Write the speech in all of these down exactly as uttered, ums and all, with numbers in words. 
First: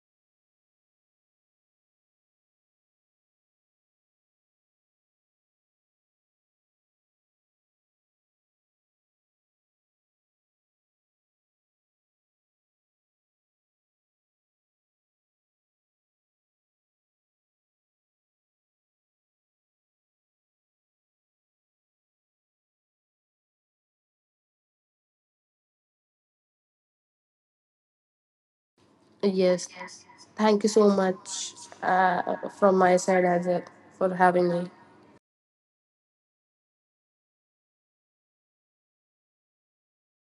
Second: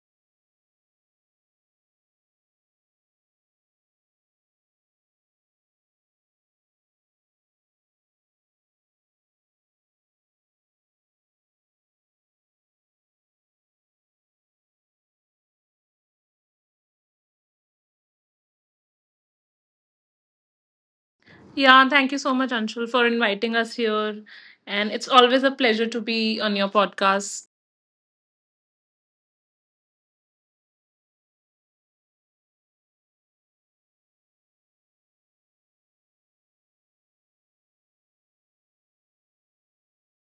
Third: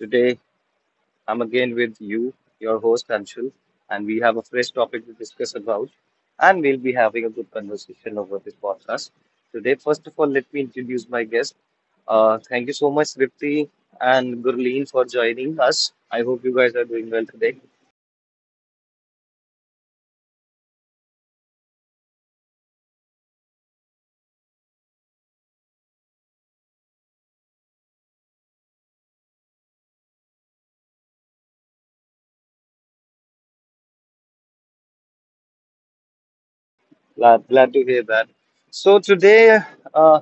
Today, I'm again with you, your host, Anshul, and we have a fresh topic to discuss about, and we'll be having a good conversation over this podcast. Today, first of all, let me introduce my guest. Uh, thank you so much, Ripti and Gurleen, for joining us. I hope you guys are doing well today. Yeah, thank you so much, Anshul, for inviting us here. And it's always a pleasure to be on your podcast. Yes. Thank you so much uh, from my side as well for having me. Glad, glad to hear that. So, today, uh,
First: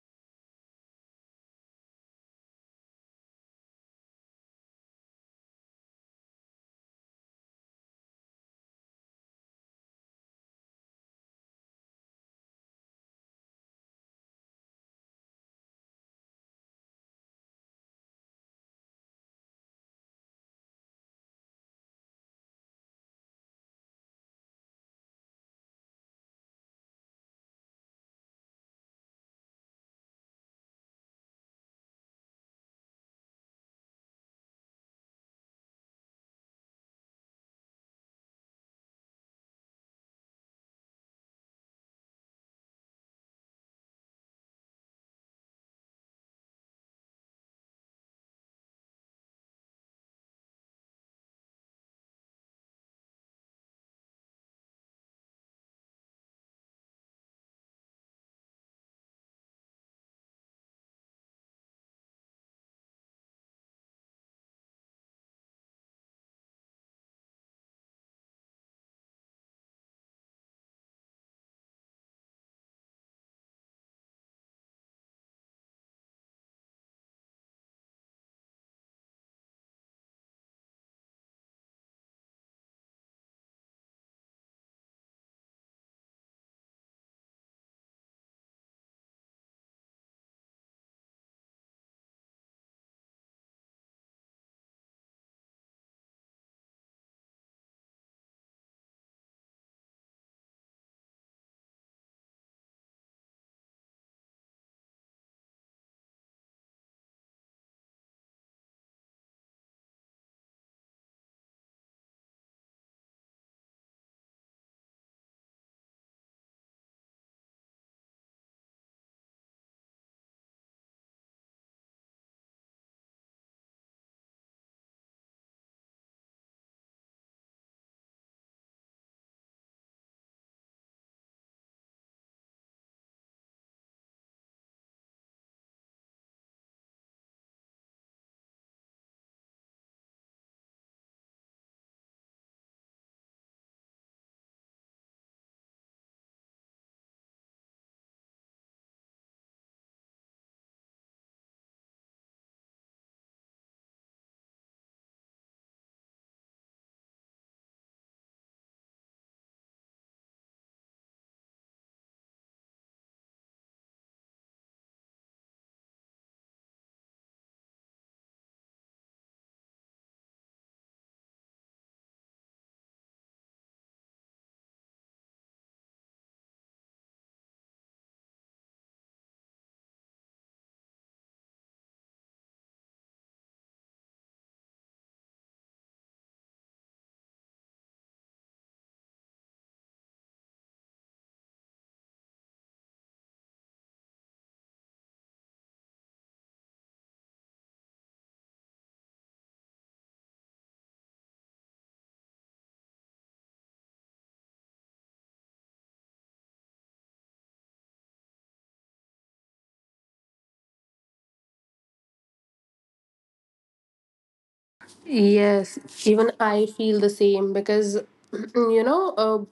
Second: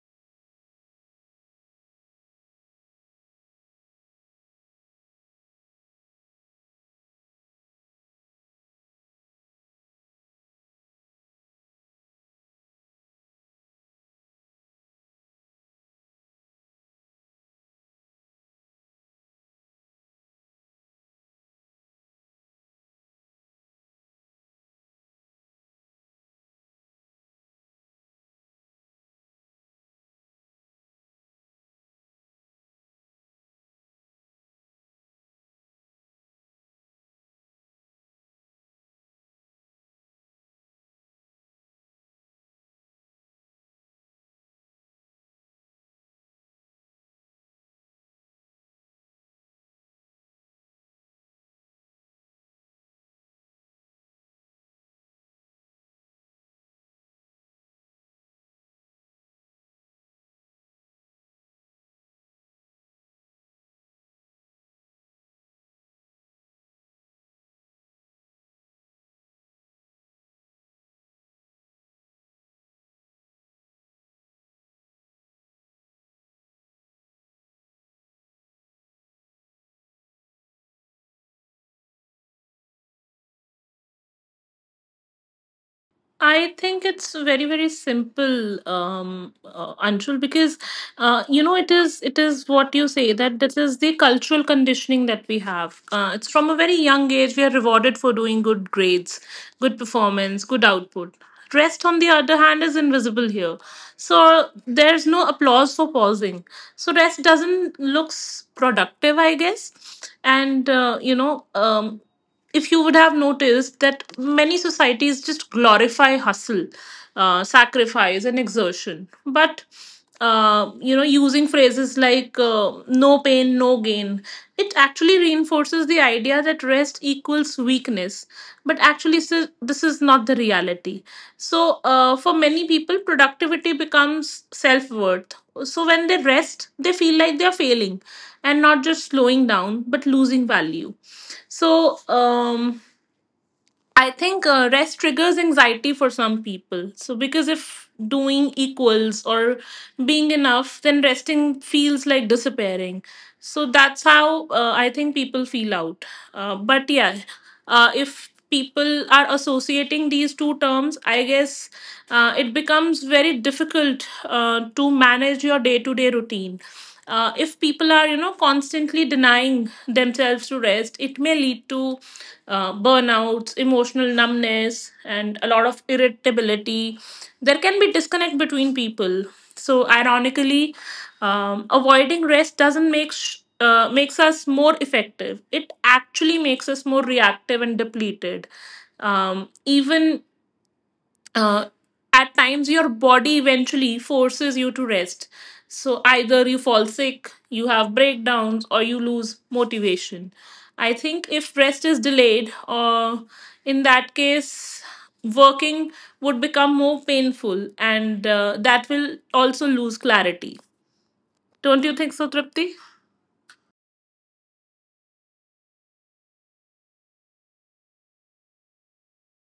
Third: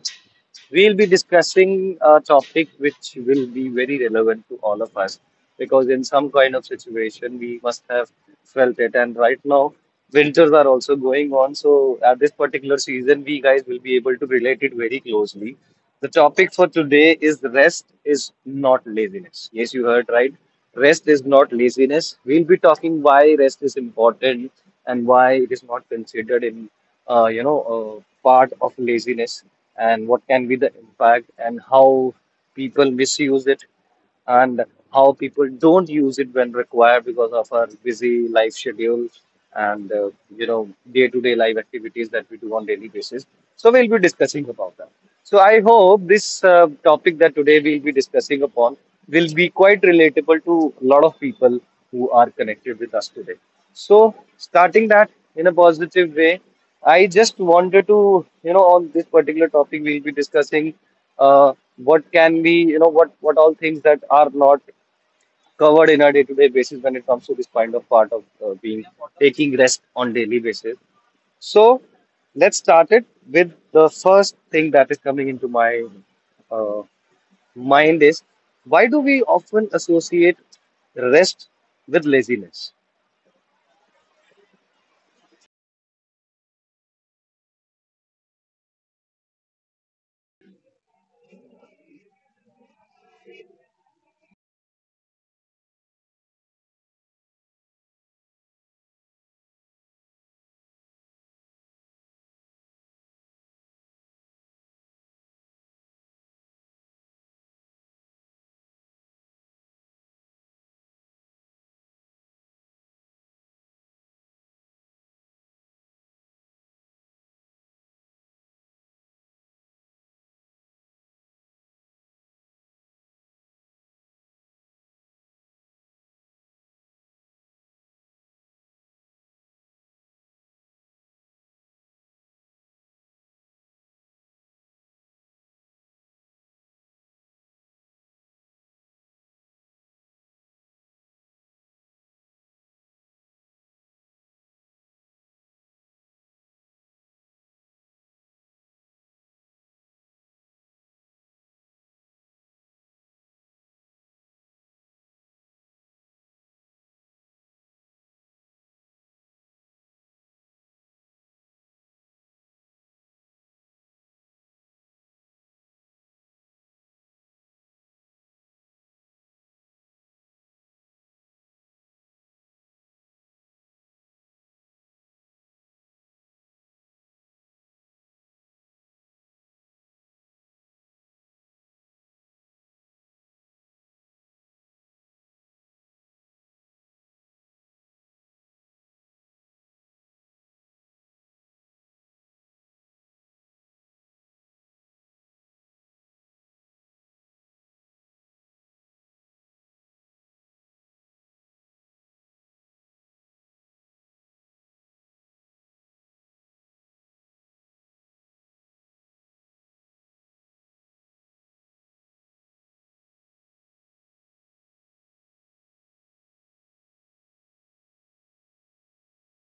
we'll be discussing a topic which will be very relevant to all of us because in some kind of situation we must have felt it. And right now, winters are also going on. So, at this particular season, we guys will be able to relate it very closely. The topic for today is rest is not laziness. Yes, you heard right. Rest is not laziness. We'll be talking why rest is important and why it is not considered in uh, you know, uh, part of laziness, and what can be the impact, and how people misuse it, and how people don't use it when required because of our busy life schedule, and uh, you know day-to-day life activities that we do on daily basis. So we'll be discussing about that. So I hope this uh, topic that today we'll be discussing upon will be quite relatable to a lot of people who are connected with us today. So starting that in a positive way, I just wanted to, you know, on this particular topic, we'll be discussing uh, what can be, you know, what what all things that are not covered in a day-to-day basis when it comes to this kind of part of uh, being taking rest on daily basis. So let's start it with the first thing that is coming into my uh, mind is, why do we often associate rest with laziness? I think it's very very simple, um, uh, Anshul, because uh, you know it is it is what you say that this is the cultural conditioning that we have. Uh, it's from a very young age we are rewarded for doing good grades, good performance, good output. Rest, on the other hand, is invisible here, so there's no applause for pausing. So rest doesn't looks productive, I guess, and uh, you know. Um, if you would have noticed that many societies just glorify hustle, uh, sacrifice, and exertion. But uh, you know, using phrases like uh, "no pain, no gain," it actually reinforces the idea that rest equals weakness. But actually, si- this is not the reality. So, uh, for many people, productivity becomes self worth. So, when they rest, they feel like they are failing and not just slowing down, but losing value. So, um, I think uh, rest triggers anxiety for some people. So, because if doing equals or being enough, then resting feels like disappearing. So, that's how uh, I think people feel out. Uh, but yeah, uh, if people are associating these two terms, I guess uh, it becomes very difficult uh, to manage your day to day routine. Uh, if people are you know constantly denying themselves to rest, it may lead to uh, burnouts, emotional numbness, and a lot of irritability. There can be disconnect between people. So ironically, um, avoiding rest doesn't make sh- uh, makes us more effective. It actually makes us more reactive and depleted. Um, even uh, at times your body eventually forces you to rest. So either you fall sick, you have breakdowns, or you lose motivation. I think if rest is delayed, uh, in that case, working would become more painful and uh, that will also lose clarity. Don't you think so, Tripti? Yes, even I feel the same because you know uh,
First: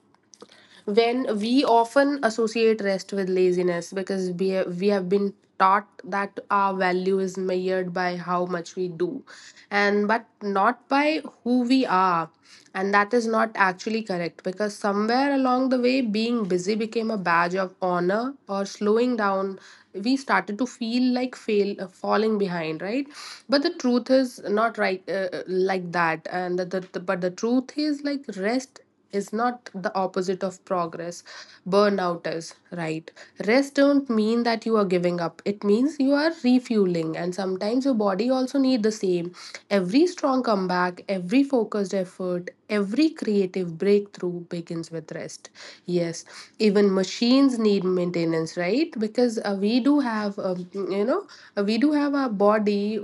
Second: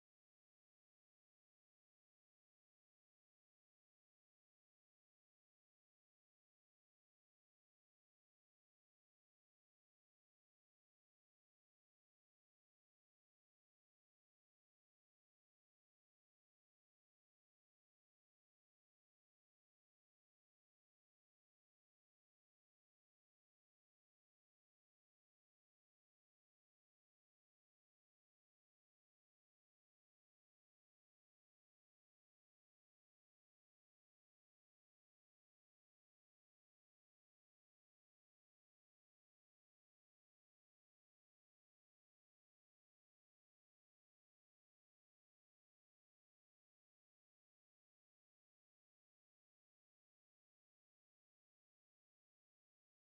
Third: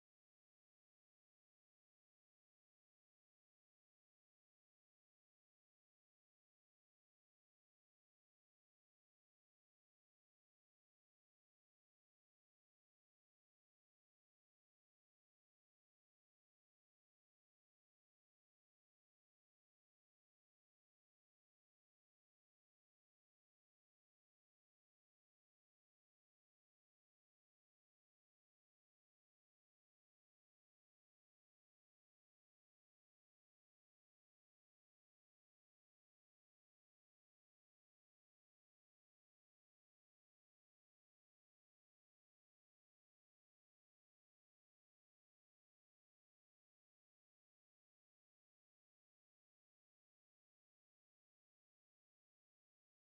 when we often associate rest with laziness because we have, we have been taught that our value is measured by how much we do and but not by who we are, and that is not actually correct because somewhere along the way being busy became a badge of honor or slowing down we started to feel like fail uh, falling behind, right? But the truth is not right uh, uh, like that, and the, the, the- but the truth is like rest is not the opposite of progress. Burnout is, right? Rest don't mean that you are giving up. It means you are refueling, and sometimes your body also need the same. Every strong comeback, every focused effort, every creative breakthrough begins with rest. Yes, even machines need maintenance, right? Because uh, we do have, um, you know, uh, we do have our body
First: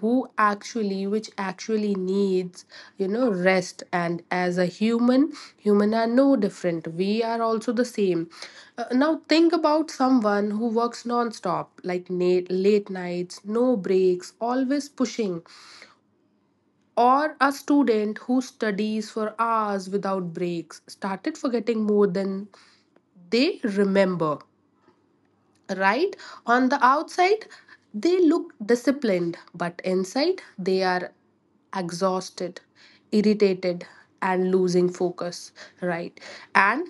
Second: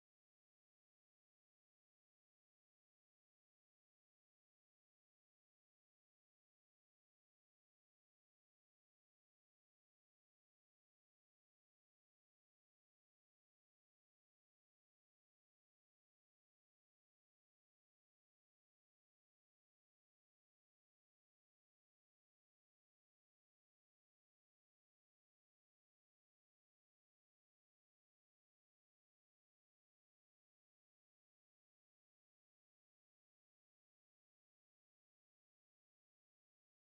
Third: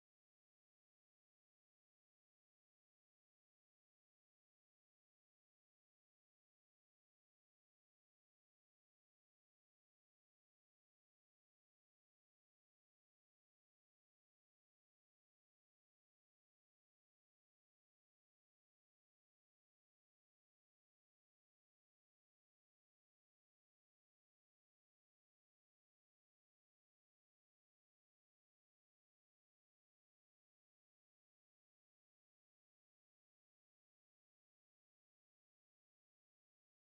who actually which actually needs, you know, rest, and as a human, human are no different, we are also the same. Uh, now think about someone who works non-stop, like na- late nights, no breaks, always pushing, or a student who studies for hours without breaks started forgetting more than they remember, right? On the outside, they look disciplined, but inside, they are exhausted, irritated, and losing focus, right? And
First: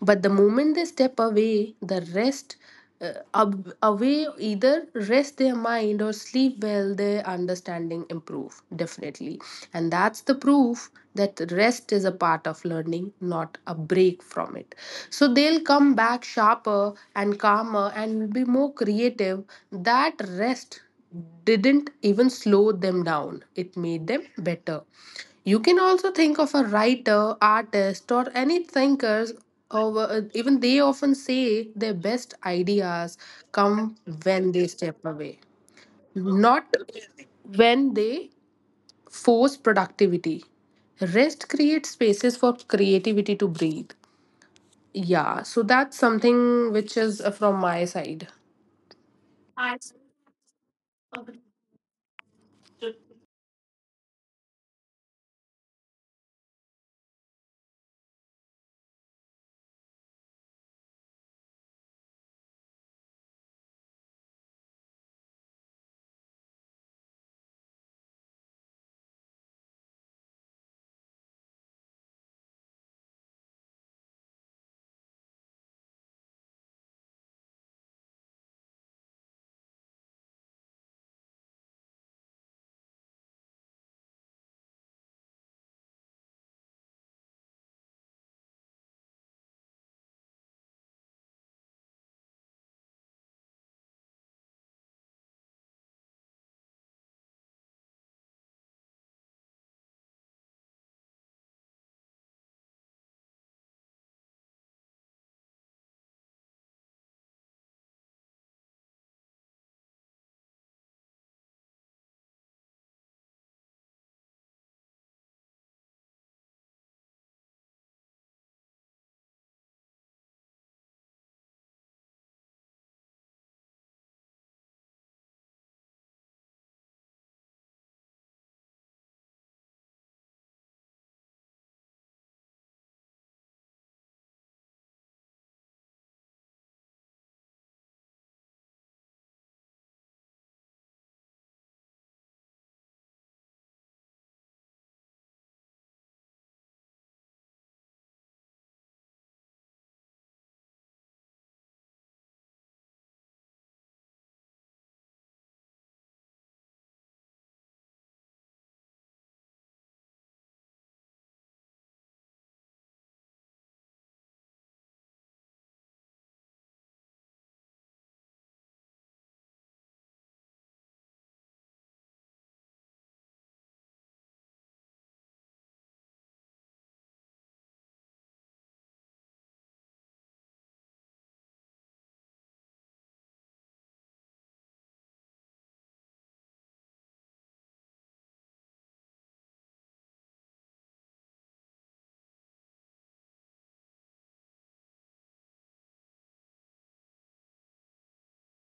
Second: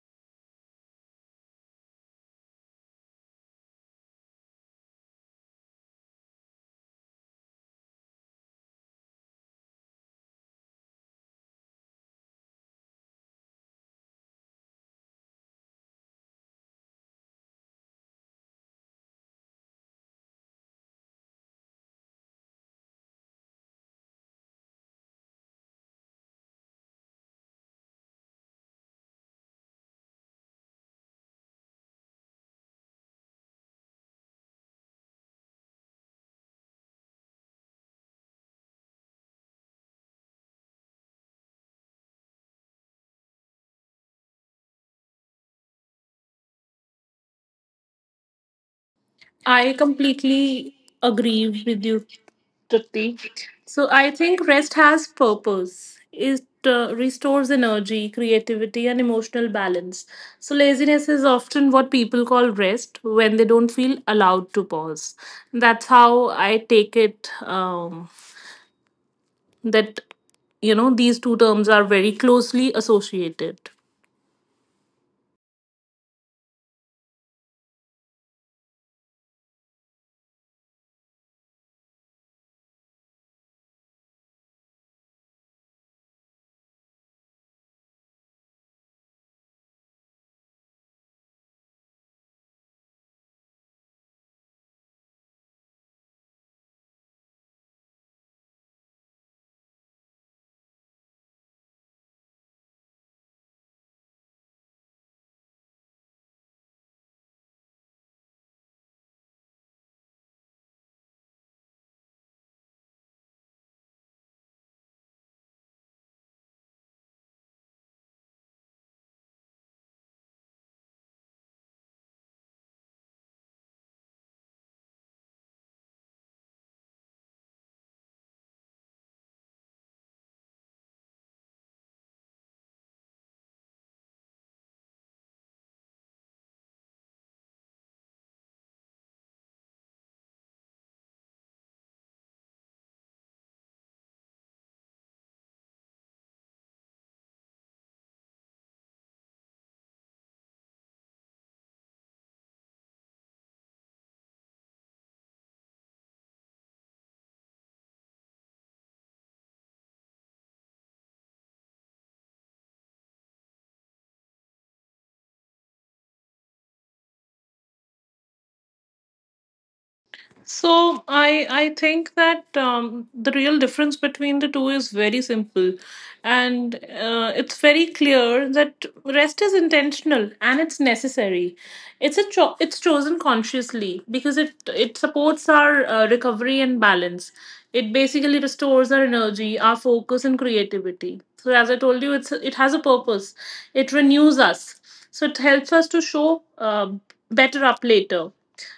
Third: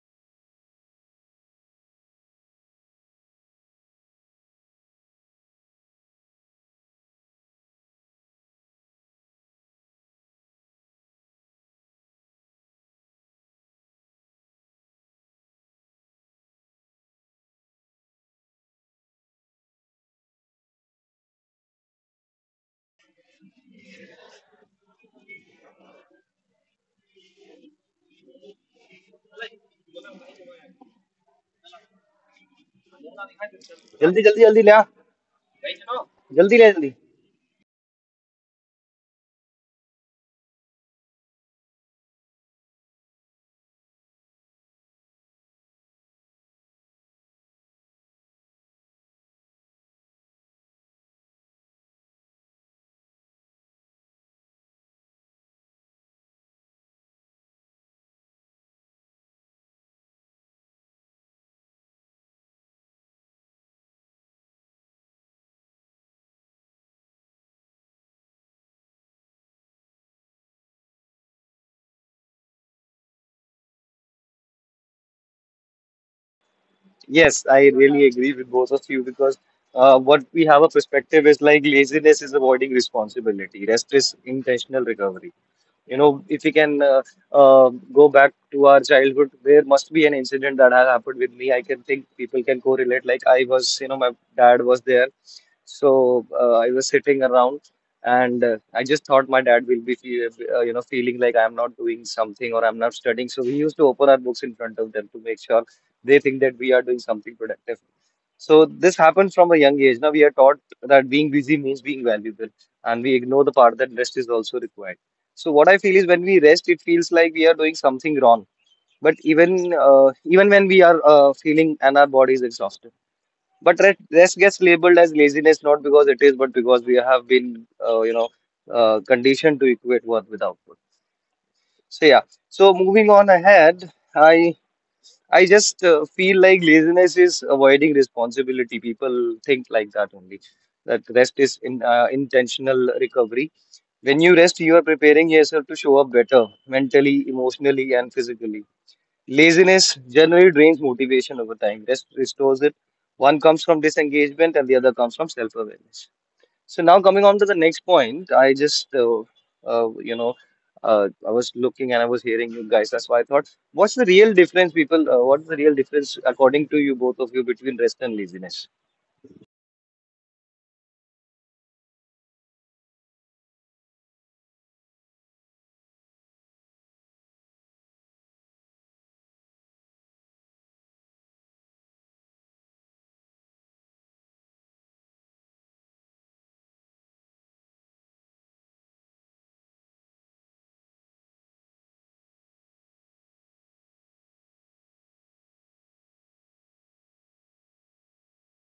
But the moment they step away, the rest uh, ab- away, either rest their mind or sleep well, their understanding improve definitely, and that's the proof that rest is a part of learning, not a break from it. So they'll come back sharper and calmer and be more creative. That rest didn't even slow them down, it made them better. You can also think of a writer, artist, or any thinkers. Over, even they often say their best ideas come जल्दी जल्दी when जल्दी they ले आ, step away, जल्दी ले not जल्दी. when they force productivity. Rest creates spaces for creativity to breathe. Yeah, so that's something which is uh, from my side. I completely agree with you, Trupti. So I think rest has purpose. It uh, restores energy, creativity, and emotional balance. So laziness is often what people call rest when they don't feel allowed to pause. That's how I take it. Um, that you know these two terms are very closely associated. Yes, I really agree with both of you, because uh, what we have a perspective is, like, laziness is avoiding responsibility, rest is intentional recovery. You know, if we can uh, uh, go back to our childhood, there must be an incident that has happened with me. I can think people can correlate. Like, I was, you know, my dad was there, so uh, I was sitting around, and uh, I just thought my dad will be, feel, uh, you know, feeling like I'm not doing something or I'm not studying. So we used to open our books in front of them to make sure they think that we are doing something productive. So this happened from a young age. Now we are taught that being busy means being valuable, and we ignore the part that rest is also required. So what I feel is, when we rest, it feels like we are doing something wrong. But even uh, even when we are uh, feeling and our body is exhausted, but rest, rest gets labeled as laziness, not because it is, but because we have been uh, you know uh, conditioned to equate worth with output. So yeah. So moving on ahead, I I just uh, feel like laziness is avoiding responsibility. People think like that only. That rest is in uh, intentional recovery. When you rest, you are preparing yourself to show up better mentally, emotionally, and physically. Laziness generally drains motivation over time. Rest restores it. One comes from disengagement, and the other comes from self awareness. So, now coming on to the next point, I just, uh, uh, you know, uh, I was looking and I was hearing you guys. That's why I thought, what's the real difference, people? Uh, what's the real difference, according to you, both of you, between rest and laziness? So I I think that um, the real difference between the two is very simple, and uh, it's very clear that rest is intentional and it's necessary. It's a cho- it's chosen consciously because it it supports our uh, recovery and balance. It basically restores our energy, our focus, and creativity. So as I told you, it's it has a purpose. It renews us. So it helps us to show uh, better up later,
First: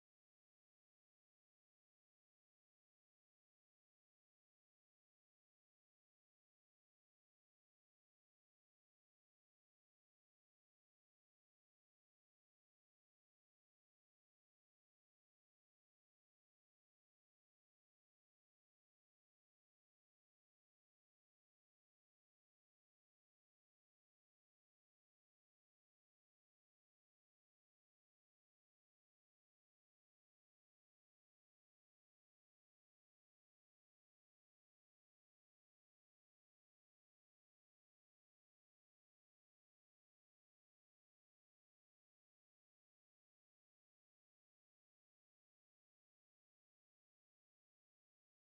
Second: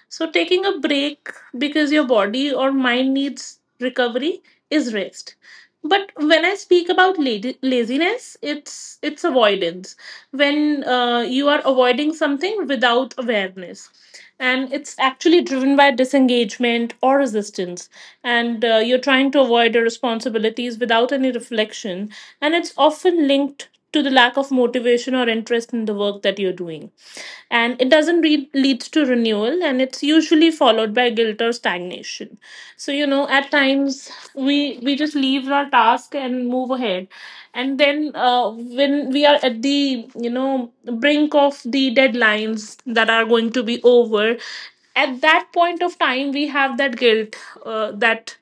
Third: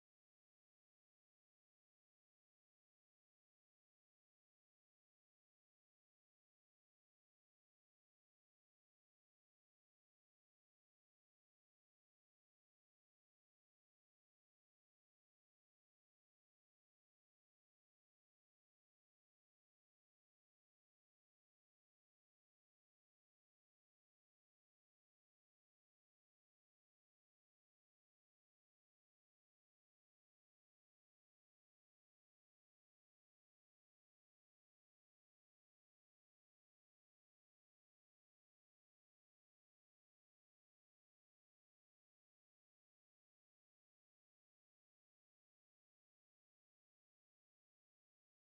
so taking a break because your body or mind needs recovery is rest. But when I speak about lady- laziness, it's it's avoidance. When uh, you are avoiding something without awareness, and it's actually driven by disengagement or resistance, and uh, you're trying to avoid your responsibilities without any reflection, and it's often linked to the lack of motivation or interest in the work that you're doing. And it doesn't re- leads to renewal, and it's usually followed by guilt or stagnation. So, you know, at times we we just leave our task and move ahead. And then uh, when we are at the, you know, brink of the deadlines that are going to be over, at that point of time we have that guilt uh, that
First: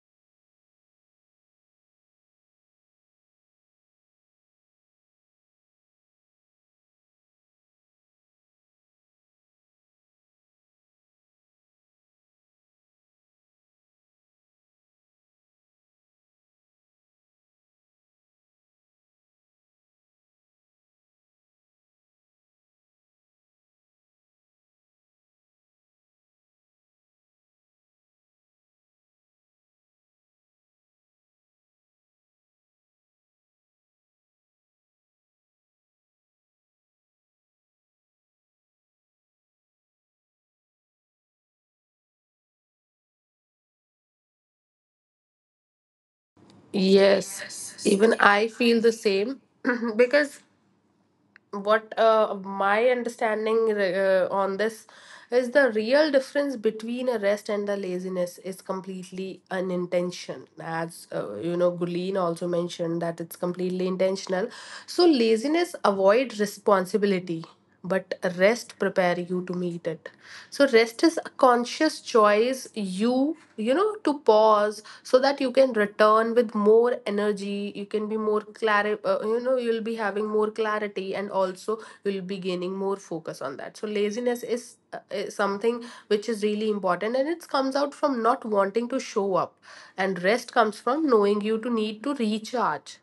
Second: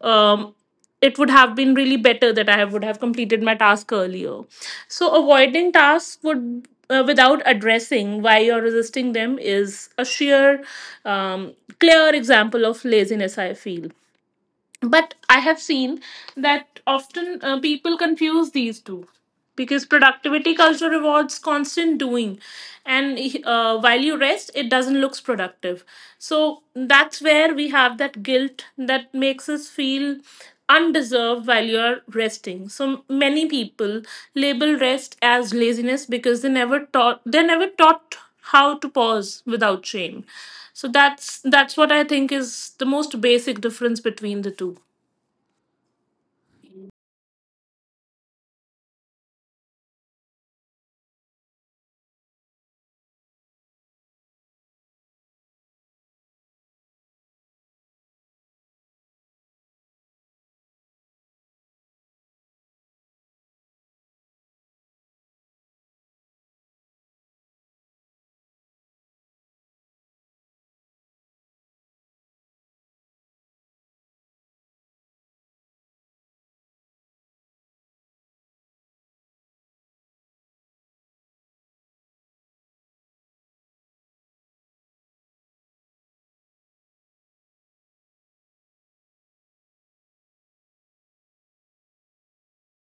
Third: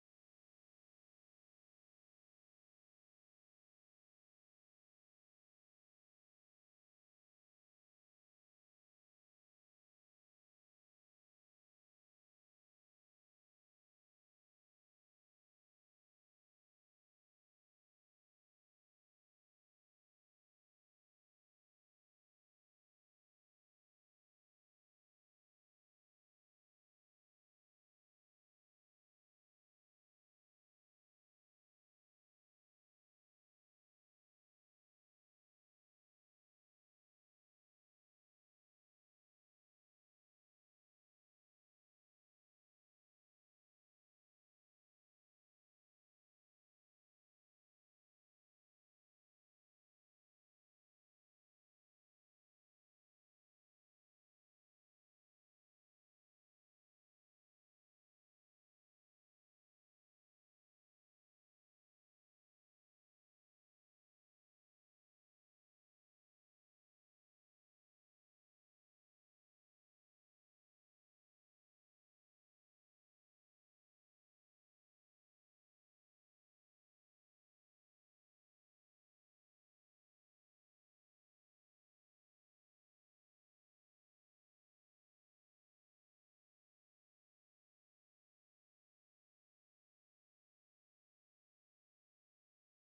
um it would have been really better that I would have completed my task earlier. So avoiding tasks would uh, without addressing why you're resisting them is a sheer um, clear example of laziness, I feel. But I have seen that often uh, people confuse these two because productivity culture rewards constant doing, and uh, while you rest it doesn't looks productive. So that's where we have that guilt that makes us feel undeserved while you're resting. So many people label rest as laziness because they never taught they never taught how to pause without shame. So that's that's what I think is the most basic difference between the two. Yes, even I feel the same because what uh, my understanding uh, on this is the real difference between a rest and a laziness is completely an intention. As, uh, you know, Guleen also mentioned, that it's completely intentional. So laziness avoid responsibility, but rest prepare you to meet it. So rest is a conscious choice you you know, to pause so that you can return with more energy, you can be more clear, uh, you know, you'll be having more clarity, and also you'll be gaining more focus on that. So laziness is, uh, is something which is really important, and it comes out from not wanting to show up, and rest comes from knowing you to need to recharge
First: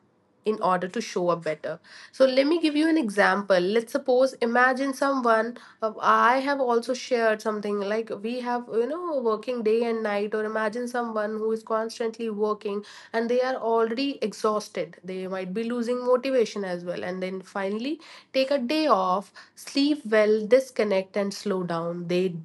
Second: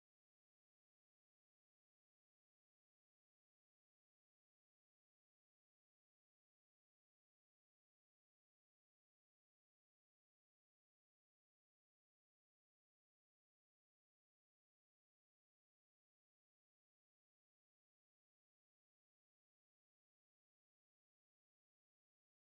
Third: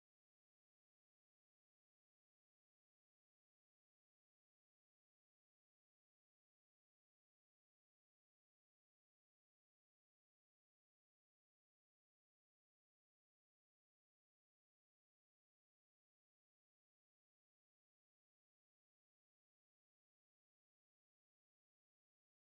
in order to show up better. So let me give you an example. Let's suppose, imagine someone, uh, I have also shared something like we have, you know, working day and night, or imagine someone who is constantly working and they are already exhausted. They might be losing motivation as well, and then finally take a day off, sleep well, disconnect and slow down. They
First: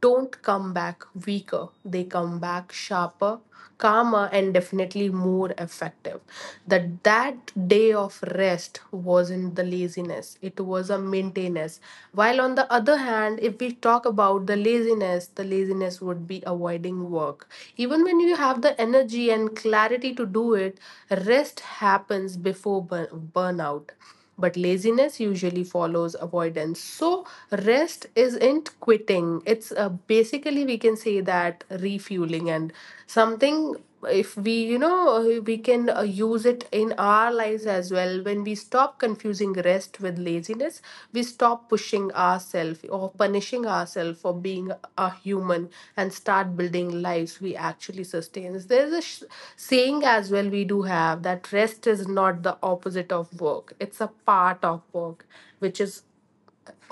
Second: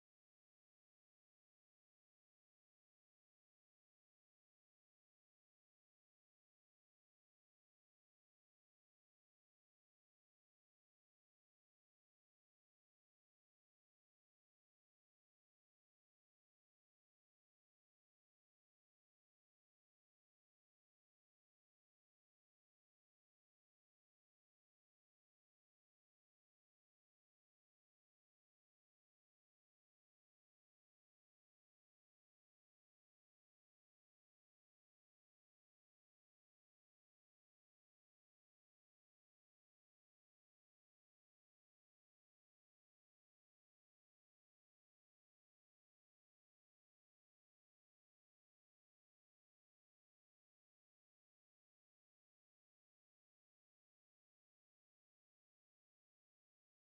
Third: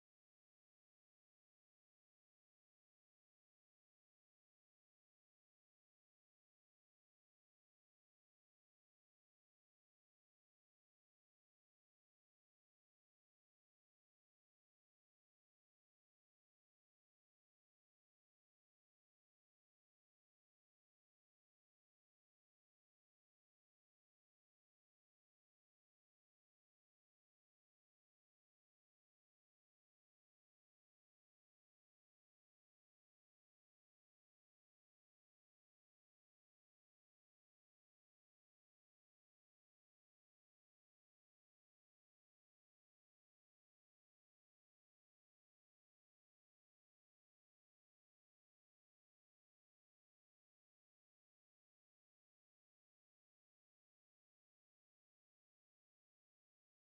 don't come back weaker. They come back sharper, calmer, and definitely more effective. That that day of rest wasn't the laziness, it was a maintenance. While on the other hand, if we talk about the laziness, the laziness would be avoiding work even when you have the energy and clarity to do it. Rest happens before burn- burnout, but laziness usually follows avoidance. So rest isn't quitting, it's uh, basically we can say that refueling. And something, if we, you know, we can uh, use it in our lives as well. When we stop confusing rest with laziness, we stop pushing ourselves or punishing ourselves for being a human, and start building lives we actually sustain. There's a sh- saying as well we do have, that rest is not the opposite of work, it's a part of work, which is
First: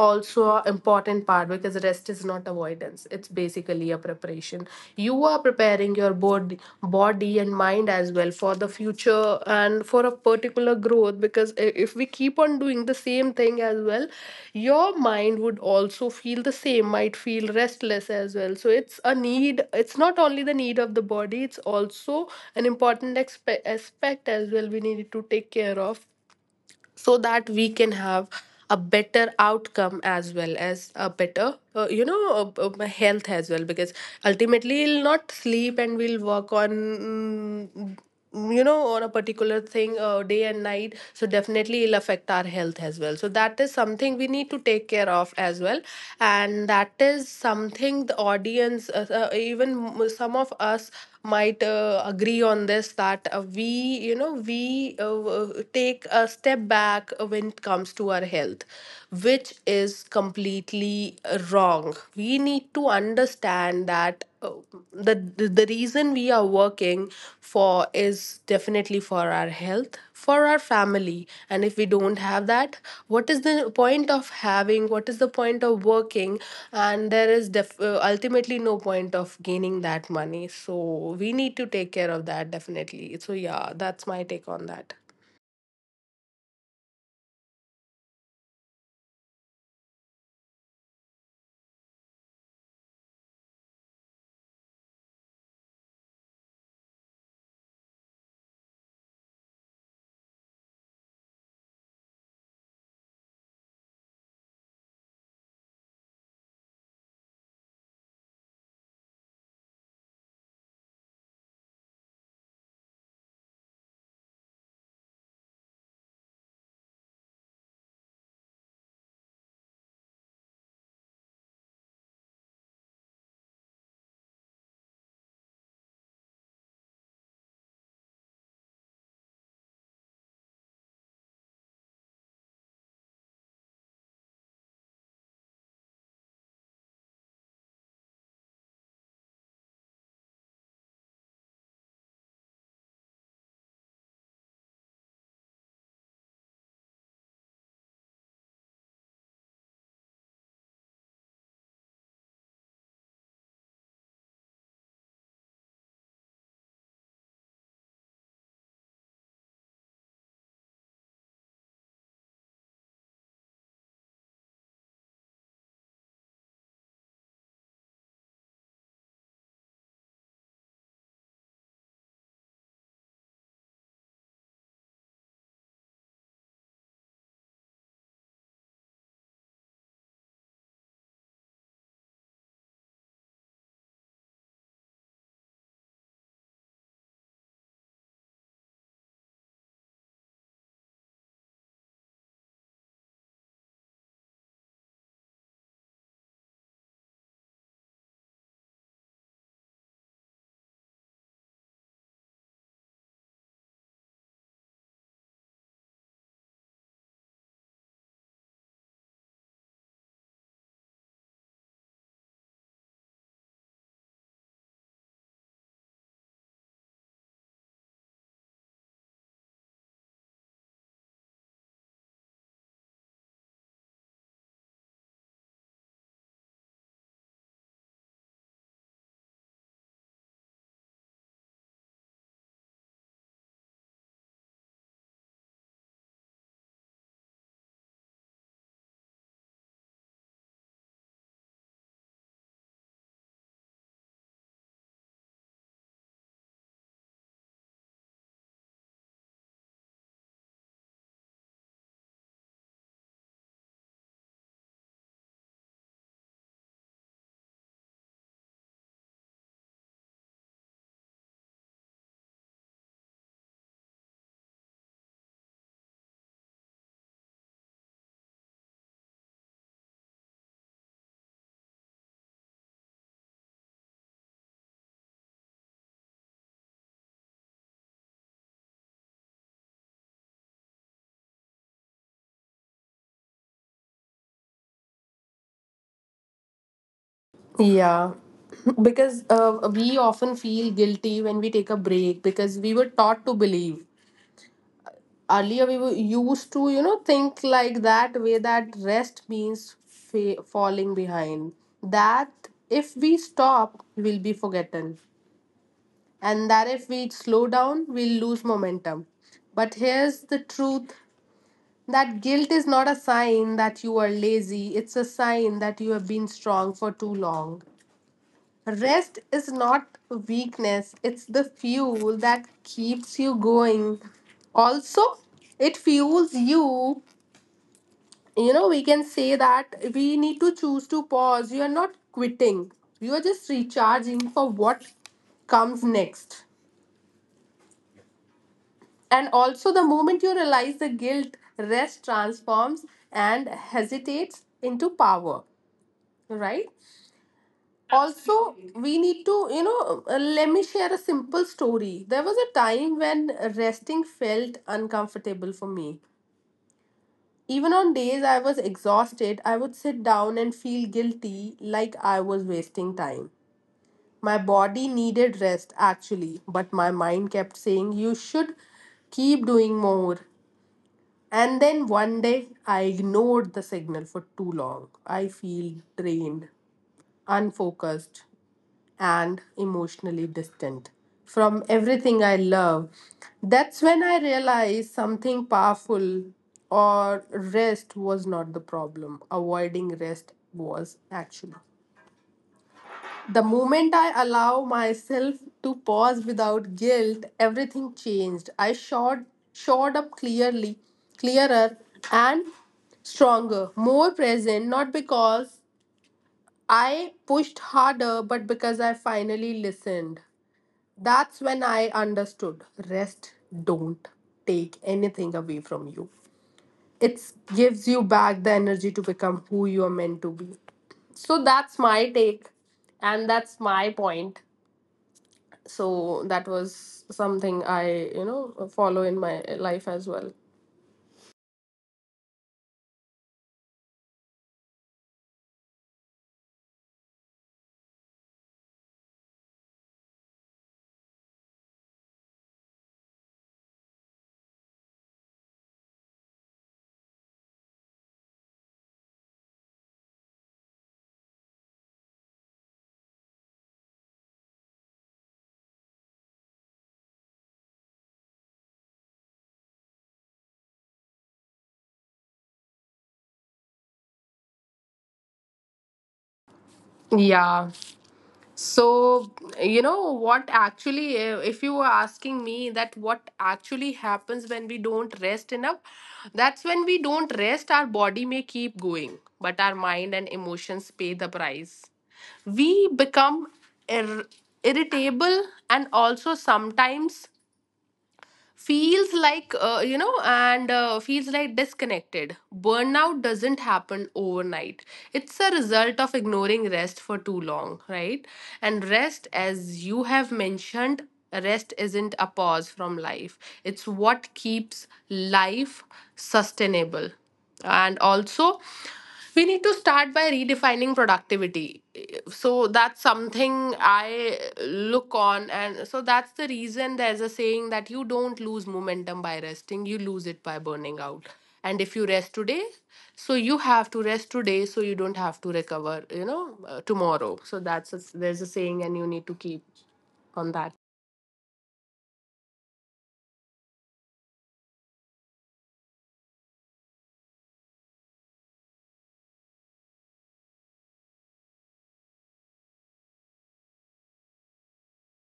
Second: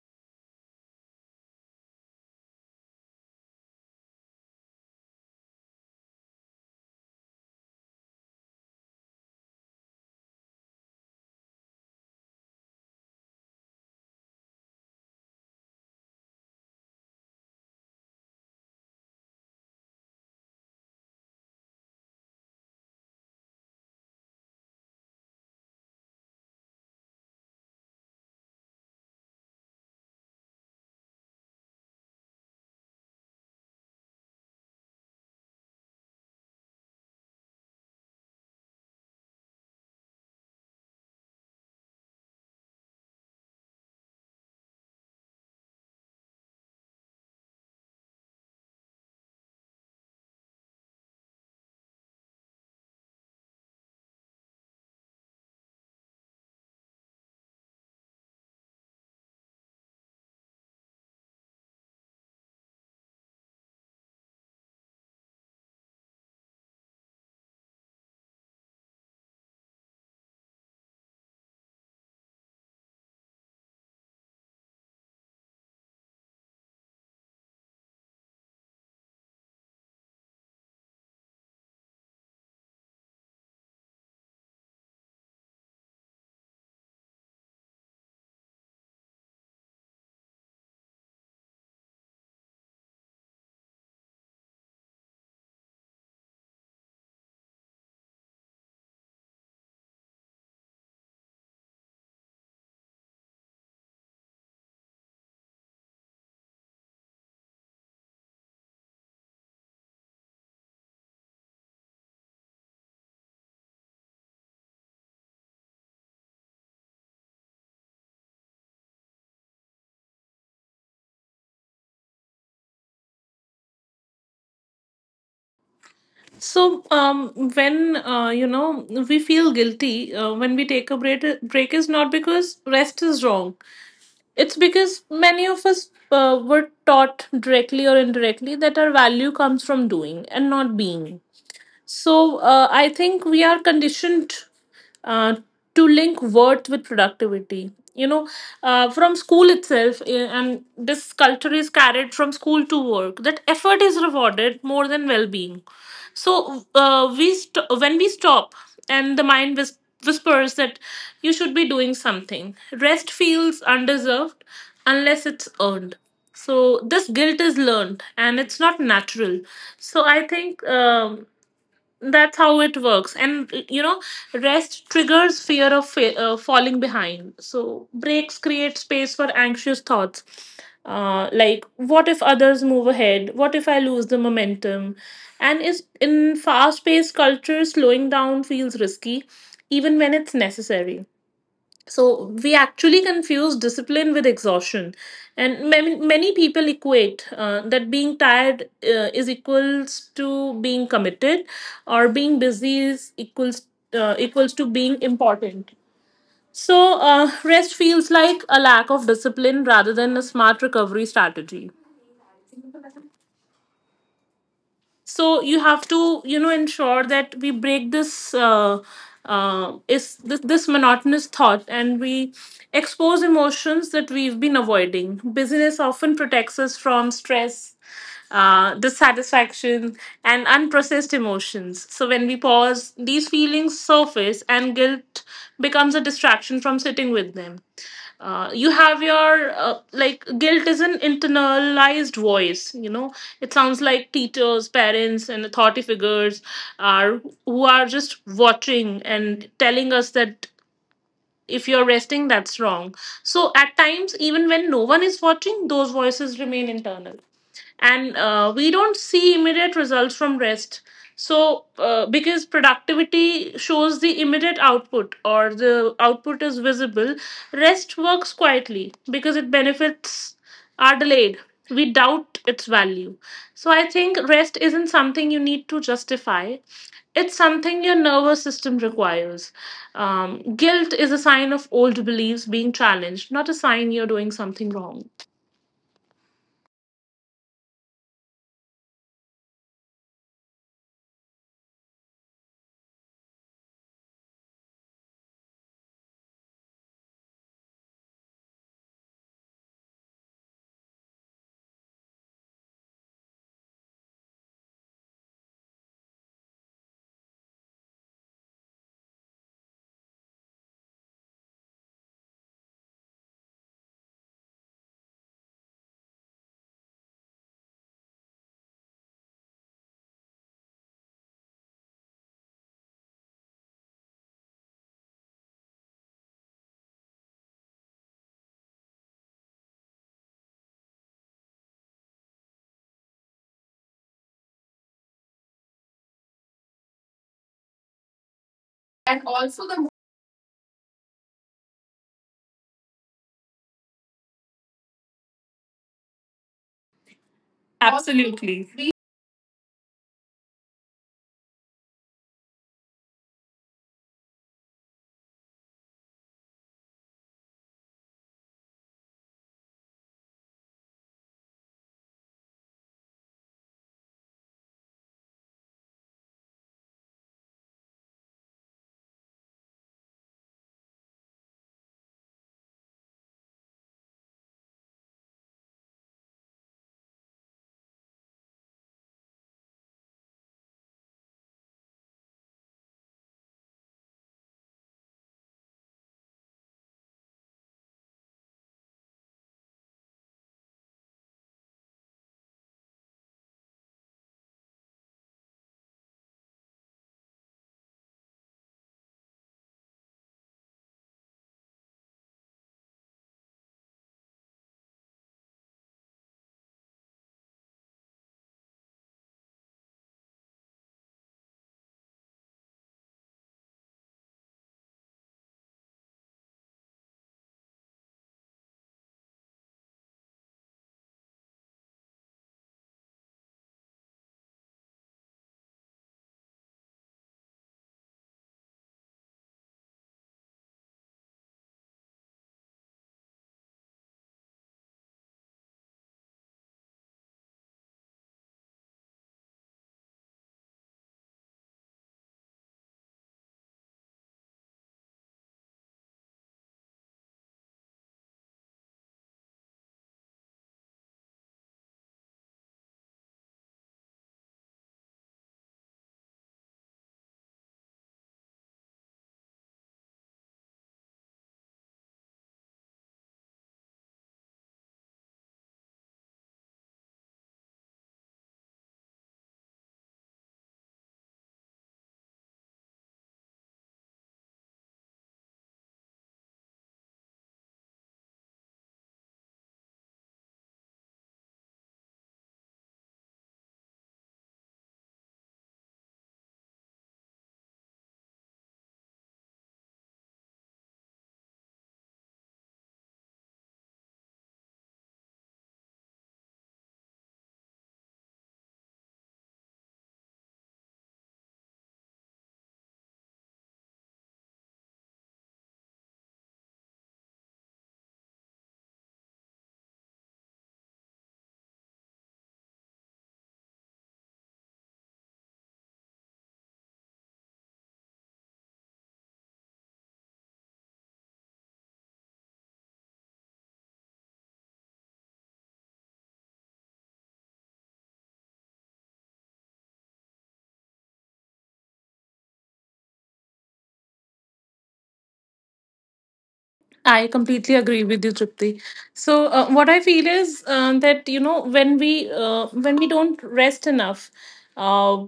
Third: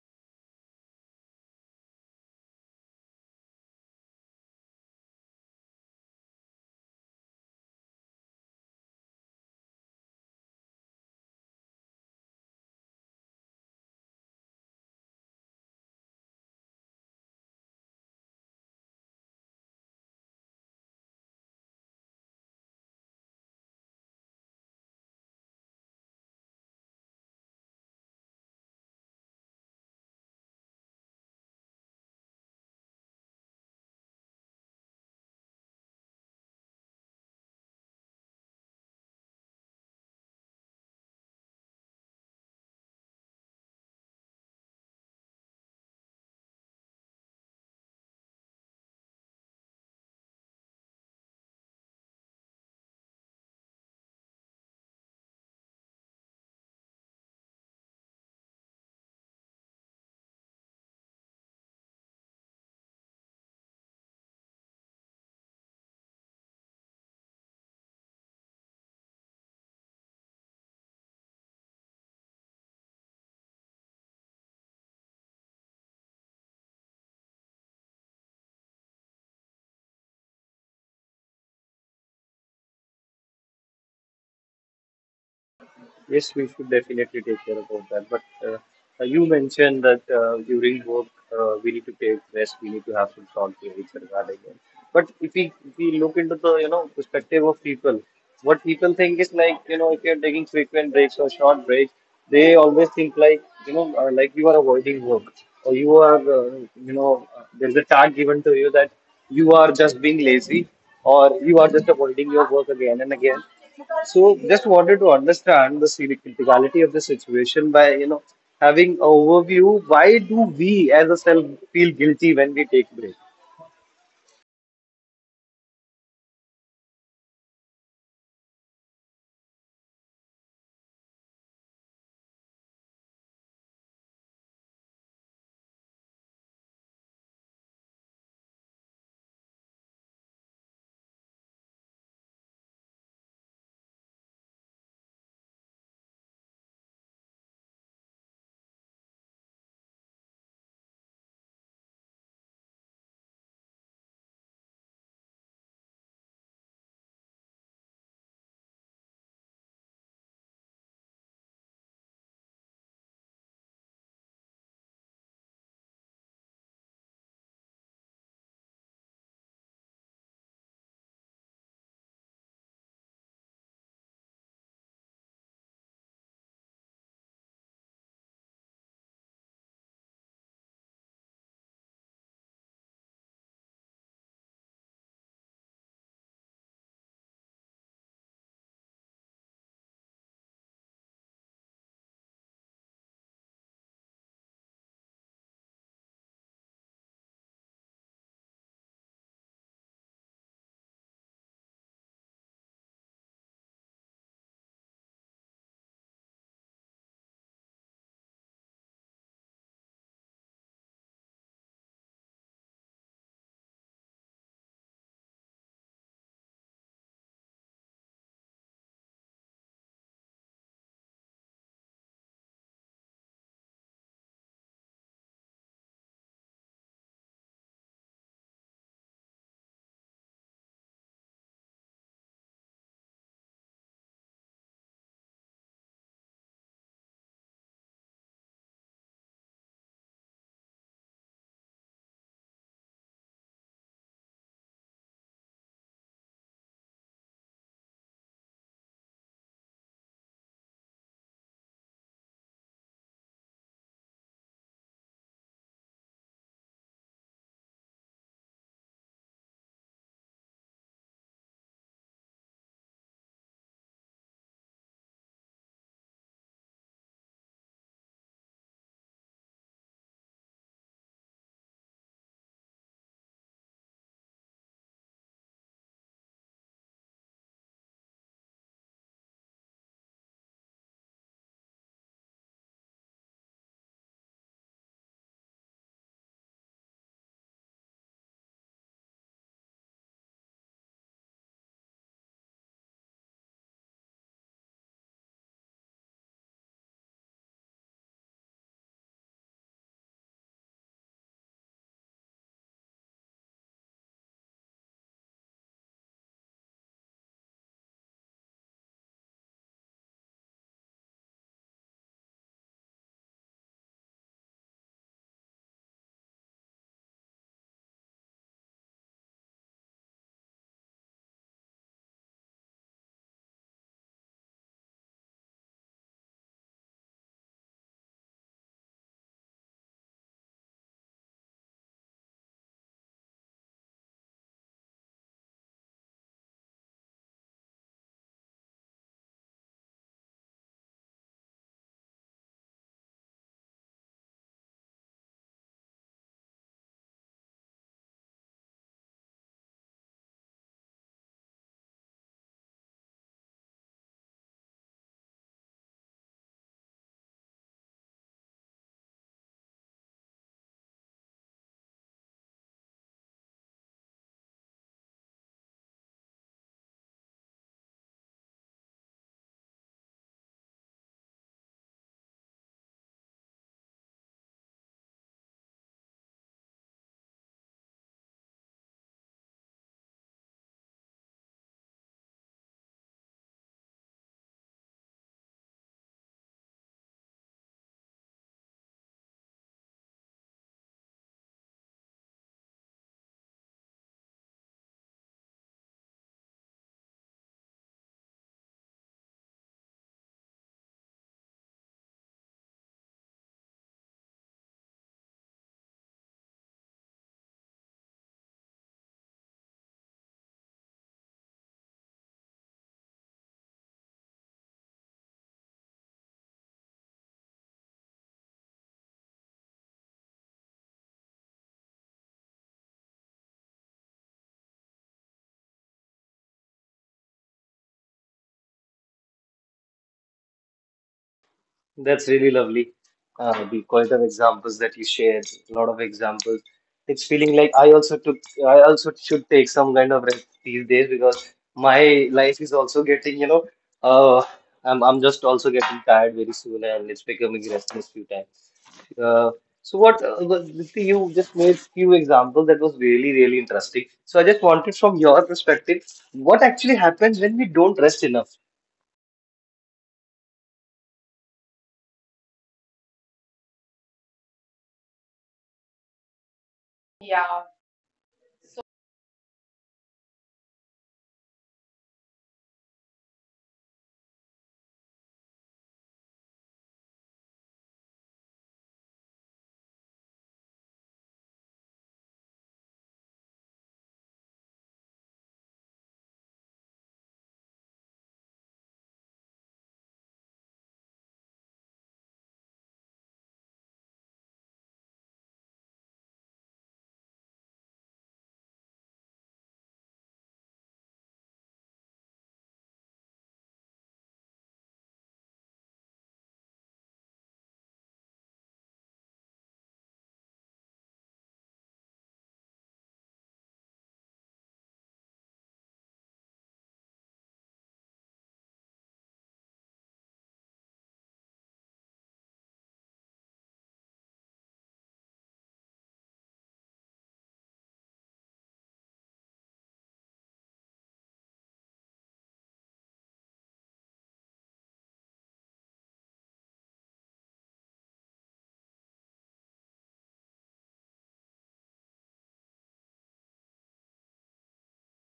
also an important part, because rest is not avoidance, it's basically a preparation. You are preparing your bod- body and mind as well for the future and for a particular growth. Because i- if we keep on doing the same thing as well, your mind would also feel the same, might feel restless as well. So it's a need, it's not only the need of the body, it's also an important expe- aspect as well we need to take care of, so that we can have a better outcome as well as a better, uh, you know uh, uh, health as well, because ultimately we'll not sleep and we'll work on, mm, you know on a particular thing uh, day and night, so definitely it'll affect our health as well. So that is something we need to take care of as well, and that is something the audience, uh, uh, even m- some of us might uh, agree on, this that uh, we, you know, we uh, w- take a step back when it comes to our health, which is completely uh, wrong. We need to understand that, uh, the the the reason we are working for is is definitely for our health, for our family. And if we don't have that, what is the point of having? What is the point of working? And there is def- uh, ultimately no point of gaining that money. So we need to take care of that definitely. So, yeah, that's my take on that. Yes, we should definitely take care about that. But uh, uh, you mentioned that uh, during work, uh, we need to take rest, we need to have some thought to each other regarding it. But if we if we look into the, you know, perspective of people, what people think is, like you know if you're taking frequent breaks or short breaks, they always think like, you know, uh, like, you are avoiding work or you are uh, you know uh, there's a tag given to you that you are just being lazy or you are just avoiding your work again and again. So just wanted to understand the serious criticality of the situation by, you know, having an overview. Why do we, as a self, feel guilty when we take breaks? So um, when uh, you know we feel guilty uh, when we take a break, break is not because rest is wrong. It's because many of us uh, were taught directly or indirectly that our value comes from doing and not being. So uh, I think we are conditioned uh, to link worth with productivity. You know, uh, from school itself, eh, and this culture is carried from school to work, that effort is rewarded more than well-being. So uh, we st- when we stop, and the mind whis- whispers that you should be doing something. Rest feels undeserved unless it's earned. So this guilt is learned and it's not natural. So I think. Um, that's how it works. And uh, you know, rest triggers fear of fa- uh, falling behind. So breaks create space for anxious thoughts. Uh, like, what if others move ahead? What if I lose the momentum? And is in fast-paced culture, slowing down feels risky, even when it's necessary. So we actually confuse discipline with exhaustion, and many many people equate uh, that being tired uh, is equals to being committed, or being busy is equals uh, equals to being important. So uh, rest feels like a lack of discipline rather than a smart recovery strategy. So you have to you know ensure that we break this uh, uh, is this, this monotonous thought, and we expose emotions that we've been avoiding. Busyness often protects us from stress, uh, dissatisfaction, and unprocessed emotions. So when we pause, these feelings surface and guilt becomes a distraction from sitting with them. Uh, you have your uh, like Guilt is an internalized voice, you know. It sounds like teachers, parents, and authority figures are who are just watching and telling us that if you're resting, that's wrong. So at times, even when no one is watching, those voices remain internal. And uh, we don't see immediate results from rest. So uh, because productivity shows the immediate output, or the output is visible, rest works quietly. Because it benefits are delayed, we doubt its value. So I think rest isn't something you need to justify. It's something your nervous system requires. Um, guilt is a sign of old beliefs being challenged, not a sign you're doing something wrong. Yeah, because uh, we often feel guilty when we take a break because we were taught to believe, earlier we were used to, you know, think like that way, that rest means fa- falling behind, that if we stop we'll be forgotten, and that if we slow down we'll lose momentum. But here's the truth, that guilt is not a sign that you are lazy, it's a sign that you have been strong for too long. Rest is not weakness, it's the fuel that keeps you going. Also, it fuels you, you know, we can say that. We need to choose to pause, you are not quitting, you are just recharging for what comes next. And And also also the the moment you realize the guilt, rest transforms and hesitates into power, right? Also, Absolutely. we need to, you know, uh, let me share a simple story. There was a time when resting felt uncomfortable for me. Even on days I was exhausted, I would sit down and feel guilty like I was wasting time. My body needed rest actually, but my mind kept saying, "You should keep doing more." And then one day I ignored the signal for too long. I feel drained, unfocused, and emotionally distant from everything I love. That's when I realized something powerful, or rest was not the problem. Avoiding rest was actually. The moment I allow myself to pause without guilt, everything changed. I showed showed up clearly, clearer and stronger, more present, not because I pushed harder, but because I finally listened. That's when I understood rest don't take anything away from you. It gives you back the energy to become who you are meant to be. So that's my take, and that's my point. So that was something I, you know, follow in my life as well. That's really lovely. Uh, the quality of examples that you shared, a lot of examples. It's feeling like I also took, I also should take some kind of rest these days, because my life is also getting, you know, uh, I'm I'm just also getting tired very soon and it's becoming restless few times. Uh, so what, uh, what- Dipti, you just made few examples that was really really interesting. So I just wanted, from your perspective, what actually happens when we don't rest enough? Yeah. So, you know, what actually, uh, if you were asking me that what actually happens when we don't rest enough, that's when we don't rest, our body may keep going, but our mind and emotions pay the price. We become ir- irritable, and also sometimes feels like, uh, you know and uh, feels like disconnected. Burnout doesn't happen overnight, it's a result of ignoring rest for too long, right? And rest, as you have mentioned, rest isn't a pause from life, it's what keeps life sustainable. And also, we need to start by redefining productivity. So that's something I look on, and so that's the reason there's a saying that you don't lose momentum by resting, you lose it by burning out. And if you rest today, so you have to rest today, so you don't have to recover, you know, uh, tomorrow. So that's a, there's a saying, and you need to keep on that. I completely agree with you, Tripti. So uh, what I feel is uh, that you know when we uh, when we don't rest enough, uh,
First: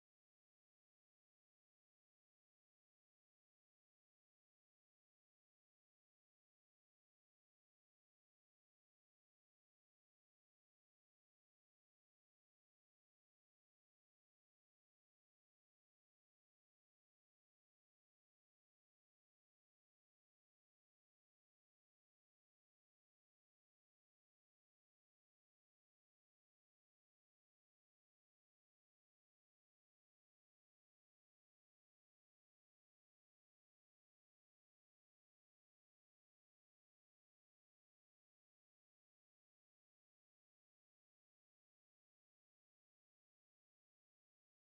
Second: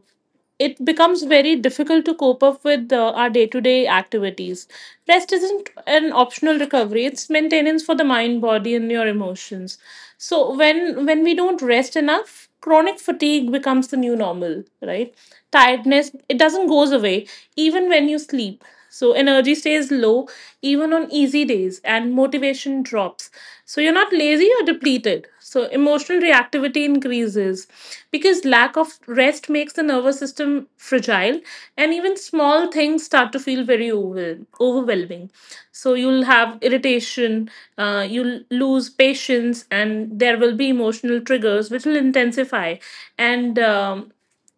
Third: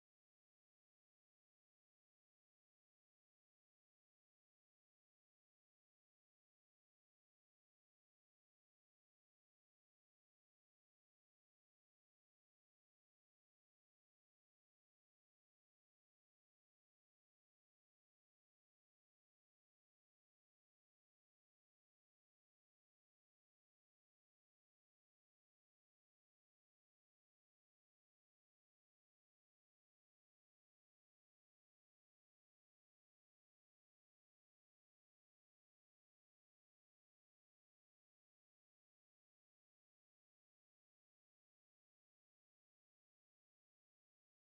it becomes very difficult to cope up with uh, our day-to-day activities. Rest isn't an optional recovery; it's maintenance for the mind, body, and your emotions. So when when we don't rest enough, chronic fatigue becomes the new normal, right? Tiredness it doesn't goes away even when you sleep. So energy stays low even on easy days and motivation drops. So you're not lazy or depleted. So emotional reactivity increases because lack of rest makes the nervous system fragile, and even small things start to feel very overwhel- overwhelming. So you'll have irritation, uh, you'll lose patience, and there will be emotional triggers which will intensify. And um,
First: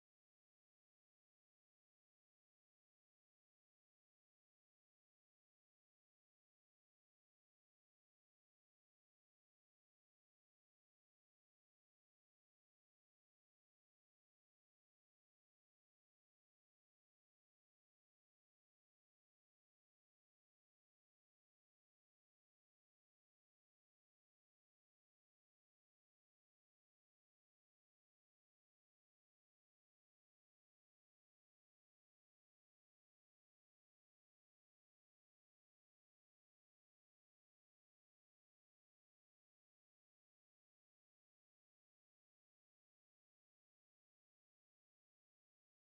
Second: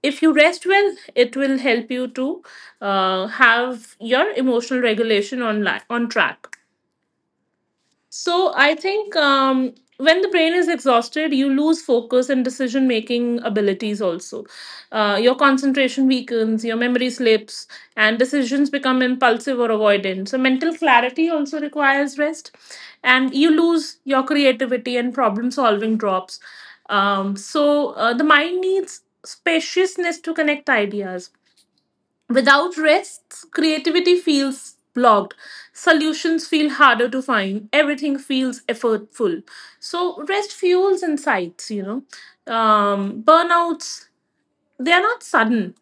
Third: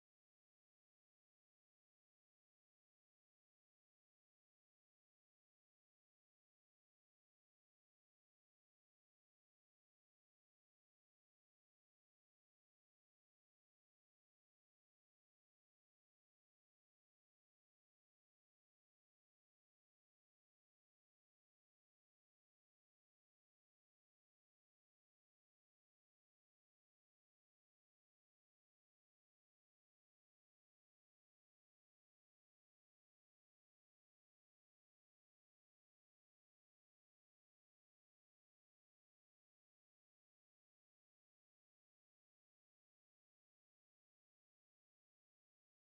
if you rest well, it will help you to uh, have your emotional regulation on li- on track. So I think um, when the brain is exhausted, you lose focus and decision making abilities also. Uh, your concentration weakens, your memory slips, and decisions become impulsive or avoidant. So mental clarity also requires rest, and you lose your creativity and problem solving drops. Um, so uh, the mind needs spaciousness to connect ideas. Without rest, creativity feels blocked. Solutions feel harder to find. Everything feels effortful. So rest fuels insights, you know. Um, burnouts, they're not sudden,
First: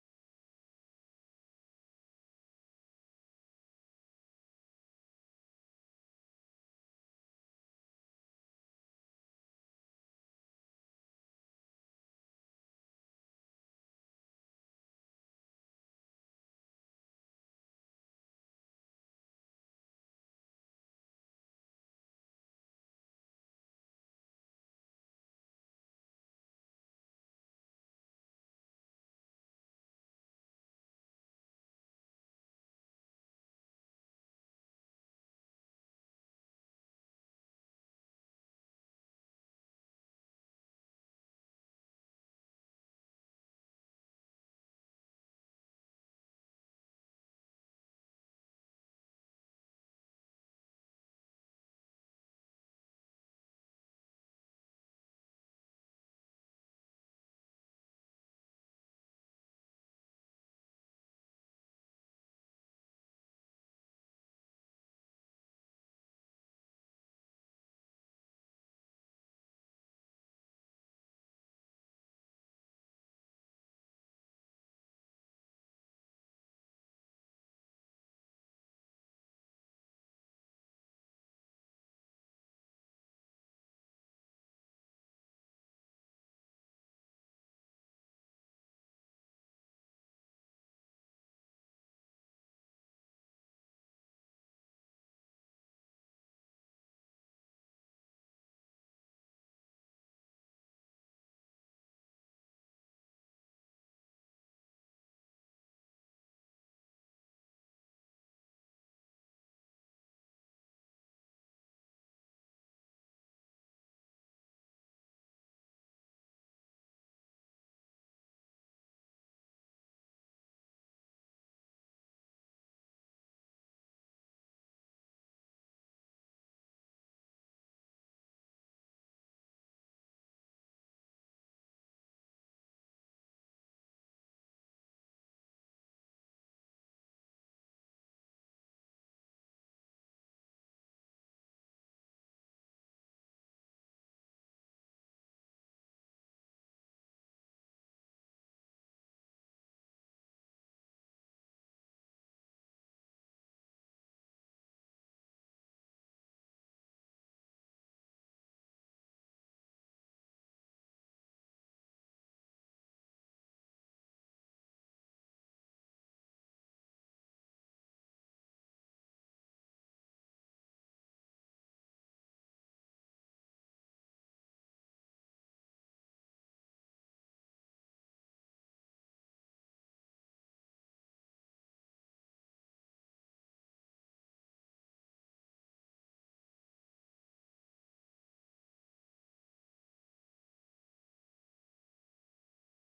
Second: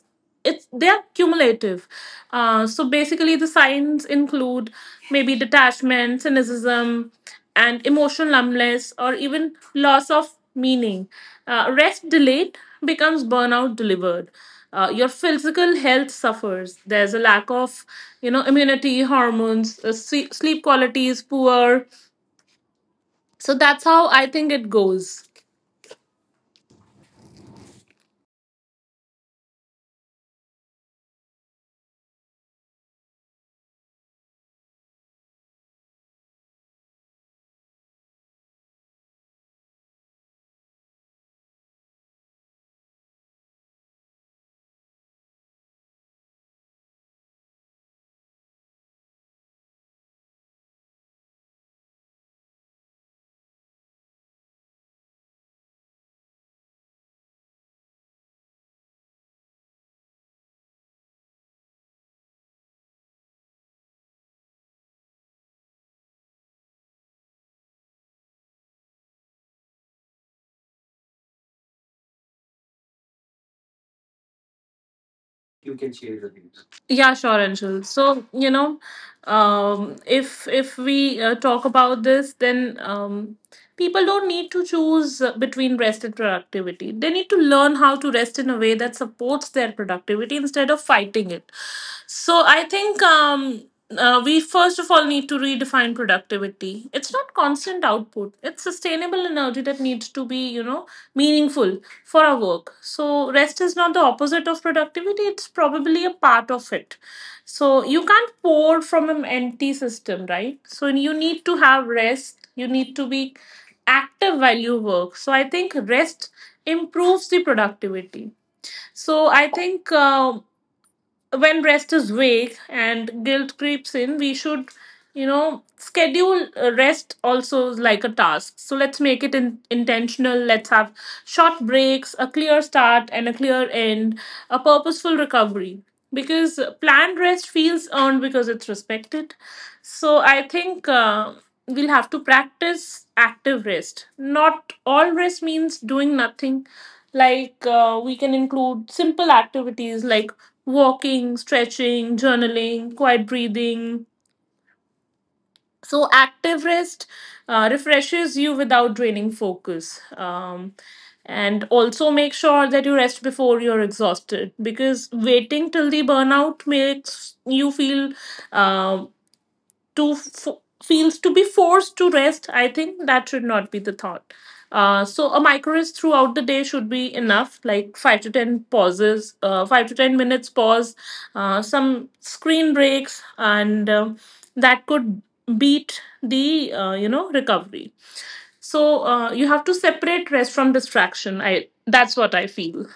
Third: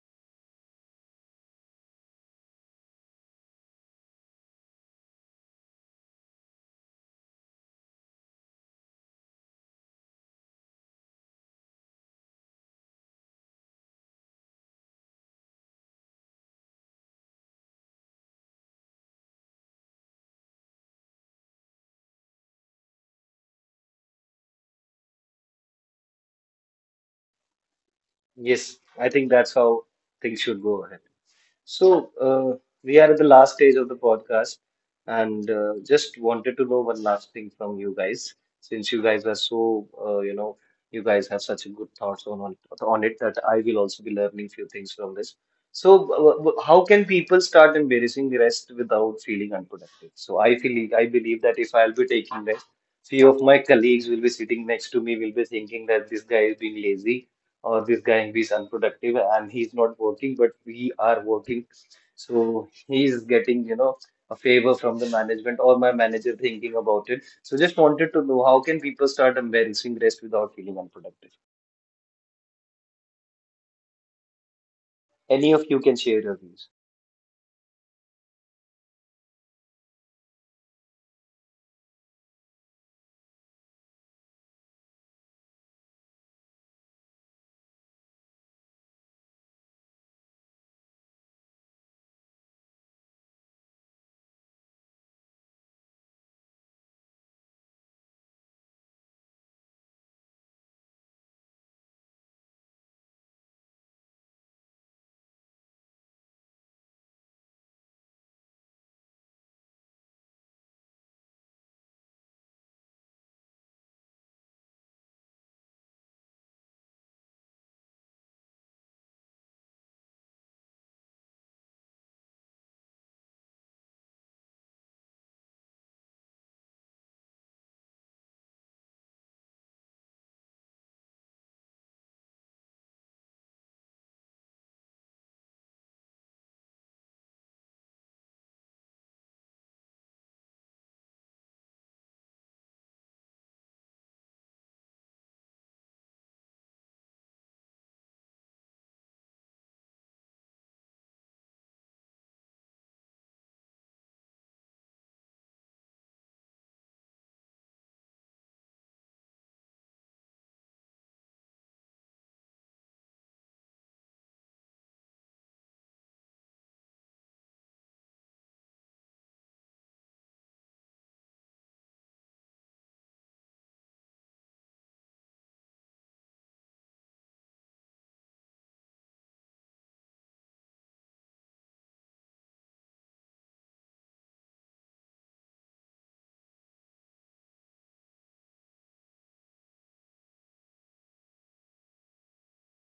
it's they're cumulative. Uh, so basically the signs include maybe detachment, cynicism, and emotional numbness, or even loss of meaning. Uh, rest delayed becomes burnout delivered. Uh, your physical health suffers. There's a lack of, you know, immunity, hormones, uh, sle- sleep quality is poor. So that's how I think it goes. Yes, I think that's how things should go ahead. So, uh, we are at the last stage of the podcast, and uh, just wanted to know one last thing from you guys, since you guys are so, uh, you know, you guys have such a good thoughts on on, on it, that I will also be learning few things from this. So, w- w- how can people start embarrassing the rest without feeling unproductive? So, I feel, I believe, that if I'll be taking rest, few of my colleagues will be sitting next to me, will be thinking that this guy is being lazy or this guy is unproductive and he's not working, but we are working. So he is getting, you know, a favor from the management or my manager thinking about it. So just wanted to know, how can people start embracing rest without feeling unproductive? Any of you can share your views. Yeah, sure, Anshul. So, you know, um, if if we uh, talk about this, then um, people don't need to choose uh, between rest and productivity. They need to learn how to rest in a way that supports their productivity instead of fighting it. So, I think um, uh, we first of all need to redefine productivity. It's not constant output; it's sustainable energy that needs to be, you know, meaningful for our work. So, rest is not the opposite of productivity, it's probably a part of it. So, you can't pour from an empty system, right? So, you need to have rest, you need to be active while you work. So, I think rest improves the productivity. So, I think. Um when rest is vague and guilt creeps in, we should, you know, schedule uh, rest also like a task. So let's make it in- intentional. Let's have short breaks, a clear start and a clear end, a purposeful recovery. Because planned rest feels earned because it's respected. So I think uh, we'll have to practice active rest. Not all rest means doing nothing. Like uh, we can include simple activities like walking, stretching, journaling, quiet breathing. So, active rest uh, refreshes you without draining focus. Um, and also make sure that you rest before you're exhausted, because waiting till the burnout makes you feel um to f- feels to be forced to rest, I think that should not be the thought. Uh, so a micro rest throughout the day should be enough, like five to ten pauses, uh, five to ten minutes pause, uh, some screen breaks, and um that could beat the uh, you know recovery. So uh, you have to separate rest from distraction I that's what I feel.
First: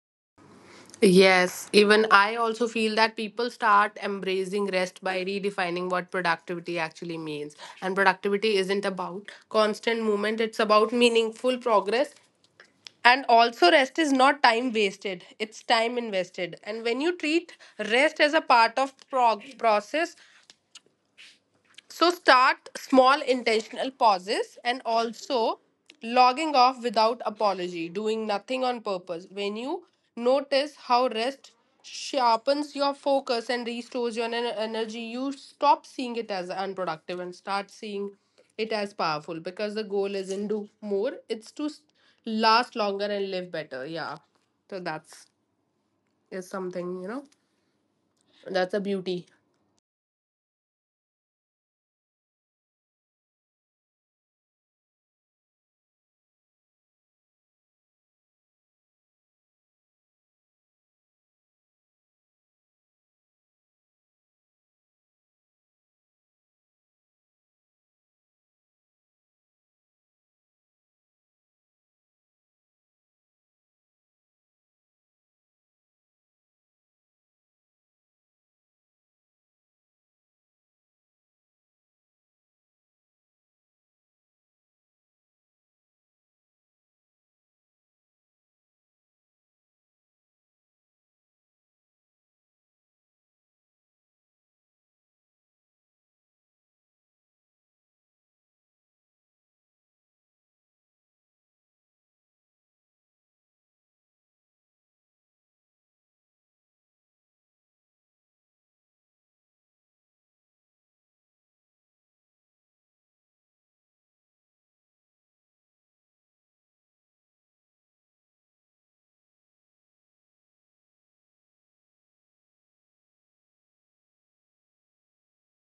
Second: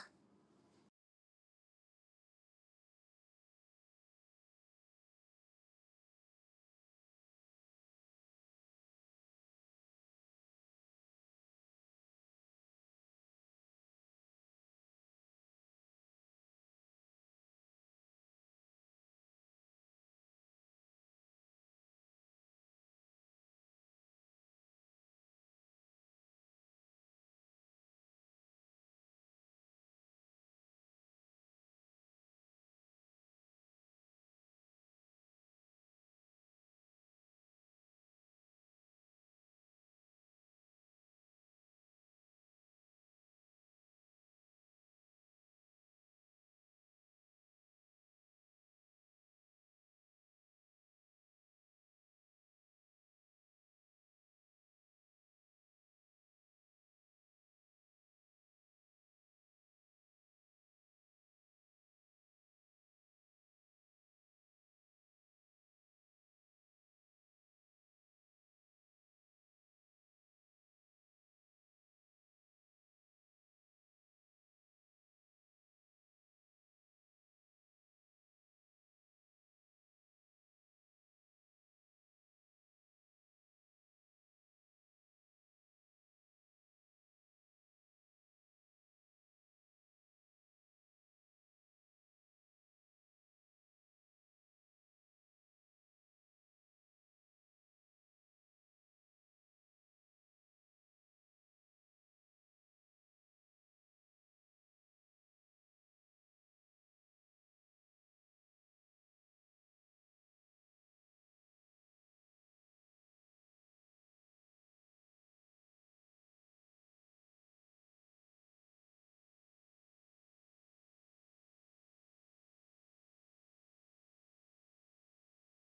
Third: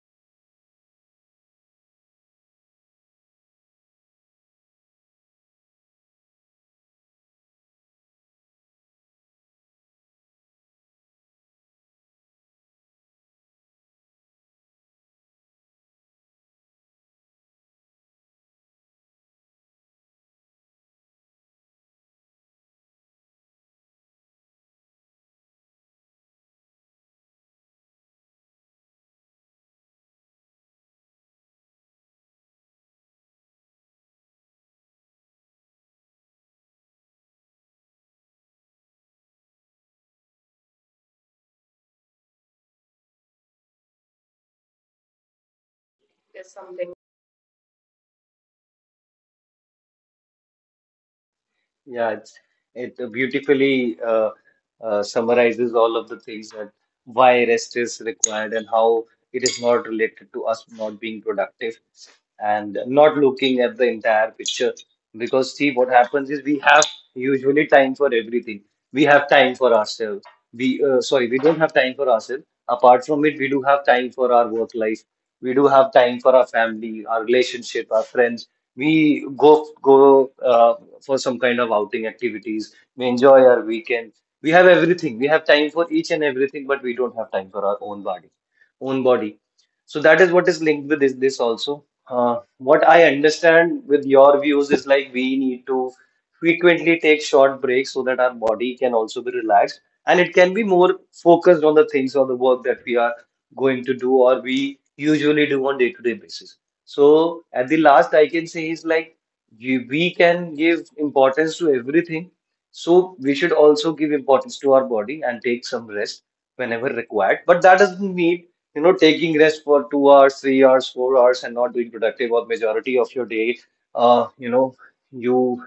Yes, even I also feel that people start embracing rest by redefining what productivity actually means. And productivity isn't about constant movement, it's about meaningful progress. And also, rest is not time wasted, it's time invested. And when you treat rest as a part of prog- process, so start small intentional pauses, and also logging off without apology, doing nothing on purpose. When you notice how rest sharpens your focus and restores your ener- energy, you stop seeing it as unproductive and start seeing it as powerful, because the goal isn't do more, it's to s- last longer and live better. Yeah. So that's is something, you know, that's a beauty. Yeah, it's, it beautifully uh, uh, summarizes all of the things that why rest is required and how it is not related to us not being productive and not looking at the entire picture. Because see, what happens is we have usually time for everything. We have time for ourselves. We, uh, sorry, we don't have time for ourselves. Apart from it, we do have time for our work life. We do have time for our family, our relationship, our friends, we go go uh, for some kind of outing activities. We enjoy our weekend. We have everything. We have time for each and everything, but we don't have time for our own body, own body. So that is what is linked with this, this also. Uh, what I understand with your views is, like, we need to frequently take short breaks so that our body can also be relaxed and it can be more focused on the things or the work that we are going to do or we usually do on day-to-day basis. So at the last, I can say is, like, we, we can give importance to everything. So we should also give importance to our body and take some rest whenever required. But that doesn't mean, you know, taking rest for two hours, three hours, four hours, and not doing productive or majority of your day. Uh, you know, you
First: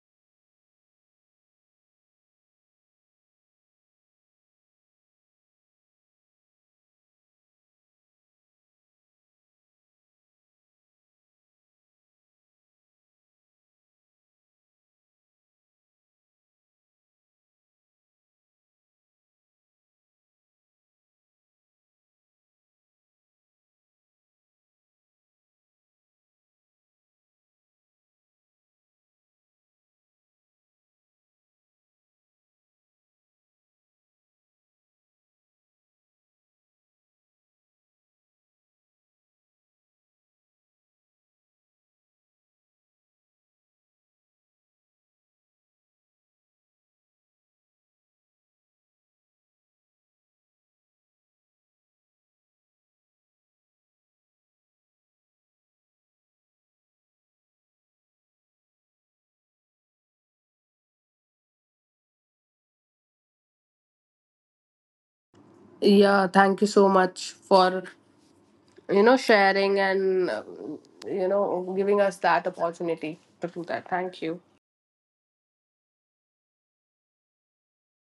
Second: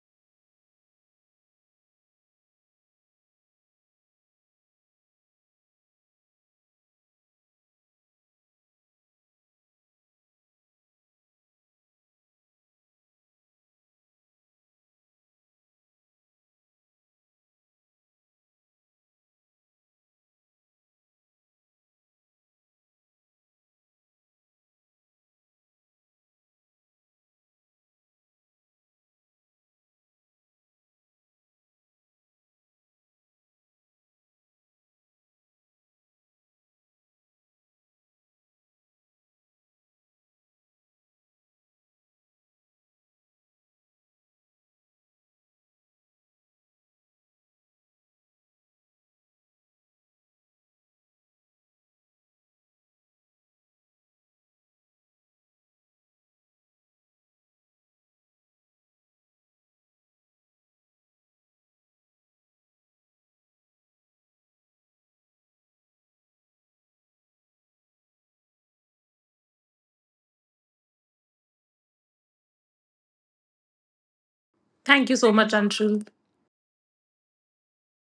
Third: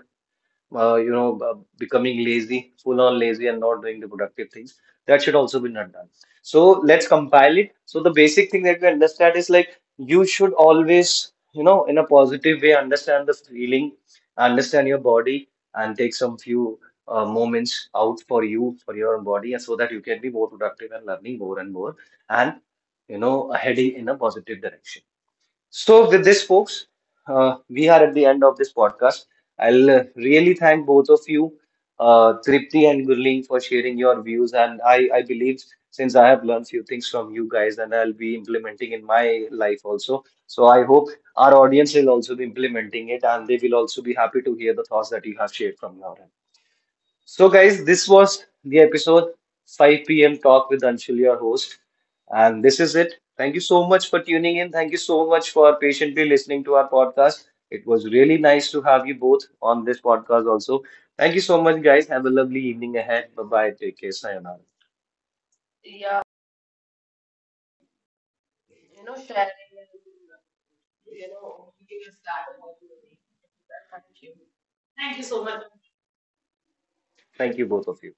uh, you know, uh, Becoming lazy, full on lazy, and not doing the productive things. That should also be not done. So let's compile it. So the basic thing that we understand is, like, you should always, you know, in a positive way, understand the feeling, understand your body, and take some few uh, moments out for you, for your body, and so that you can be more productive and learning more and more, and, you know, heading in a positive direction. So, with this, folks, uh, we are at the end of this podcast. I'll uh, really thank both of you, uh, Tripti and Gurleen, for sharing your views. And I, I believe, since I have learned few things from you guys, and I'll be implementing in my life also. So, I hope our audience will also be implementing it, and they will also be happy to hear the thoughts that you have shared from now on. So, guys, this was the episode five p m. Talk with Anshul, your host. And this is it. Thank you so much for tuning in. Thank you so much for patiently listening to our podcast. It was really nice to have you both on this podcast also. Thank you so much, guys. Have a lovely evening ahead. Bye bye. Take care. Sayonara. Yeah, thank you so much for, you know, sharing, and um, you know, giving us that opportunity to do that. Thank you. Thank you so much, Anshul. Thank you, both of you.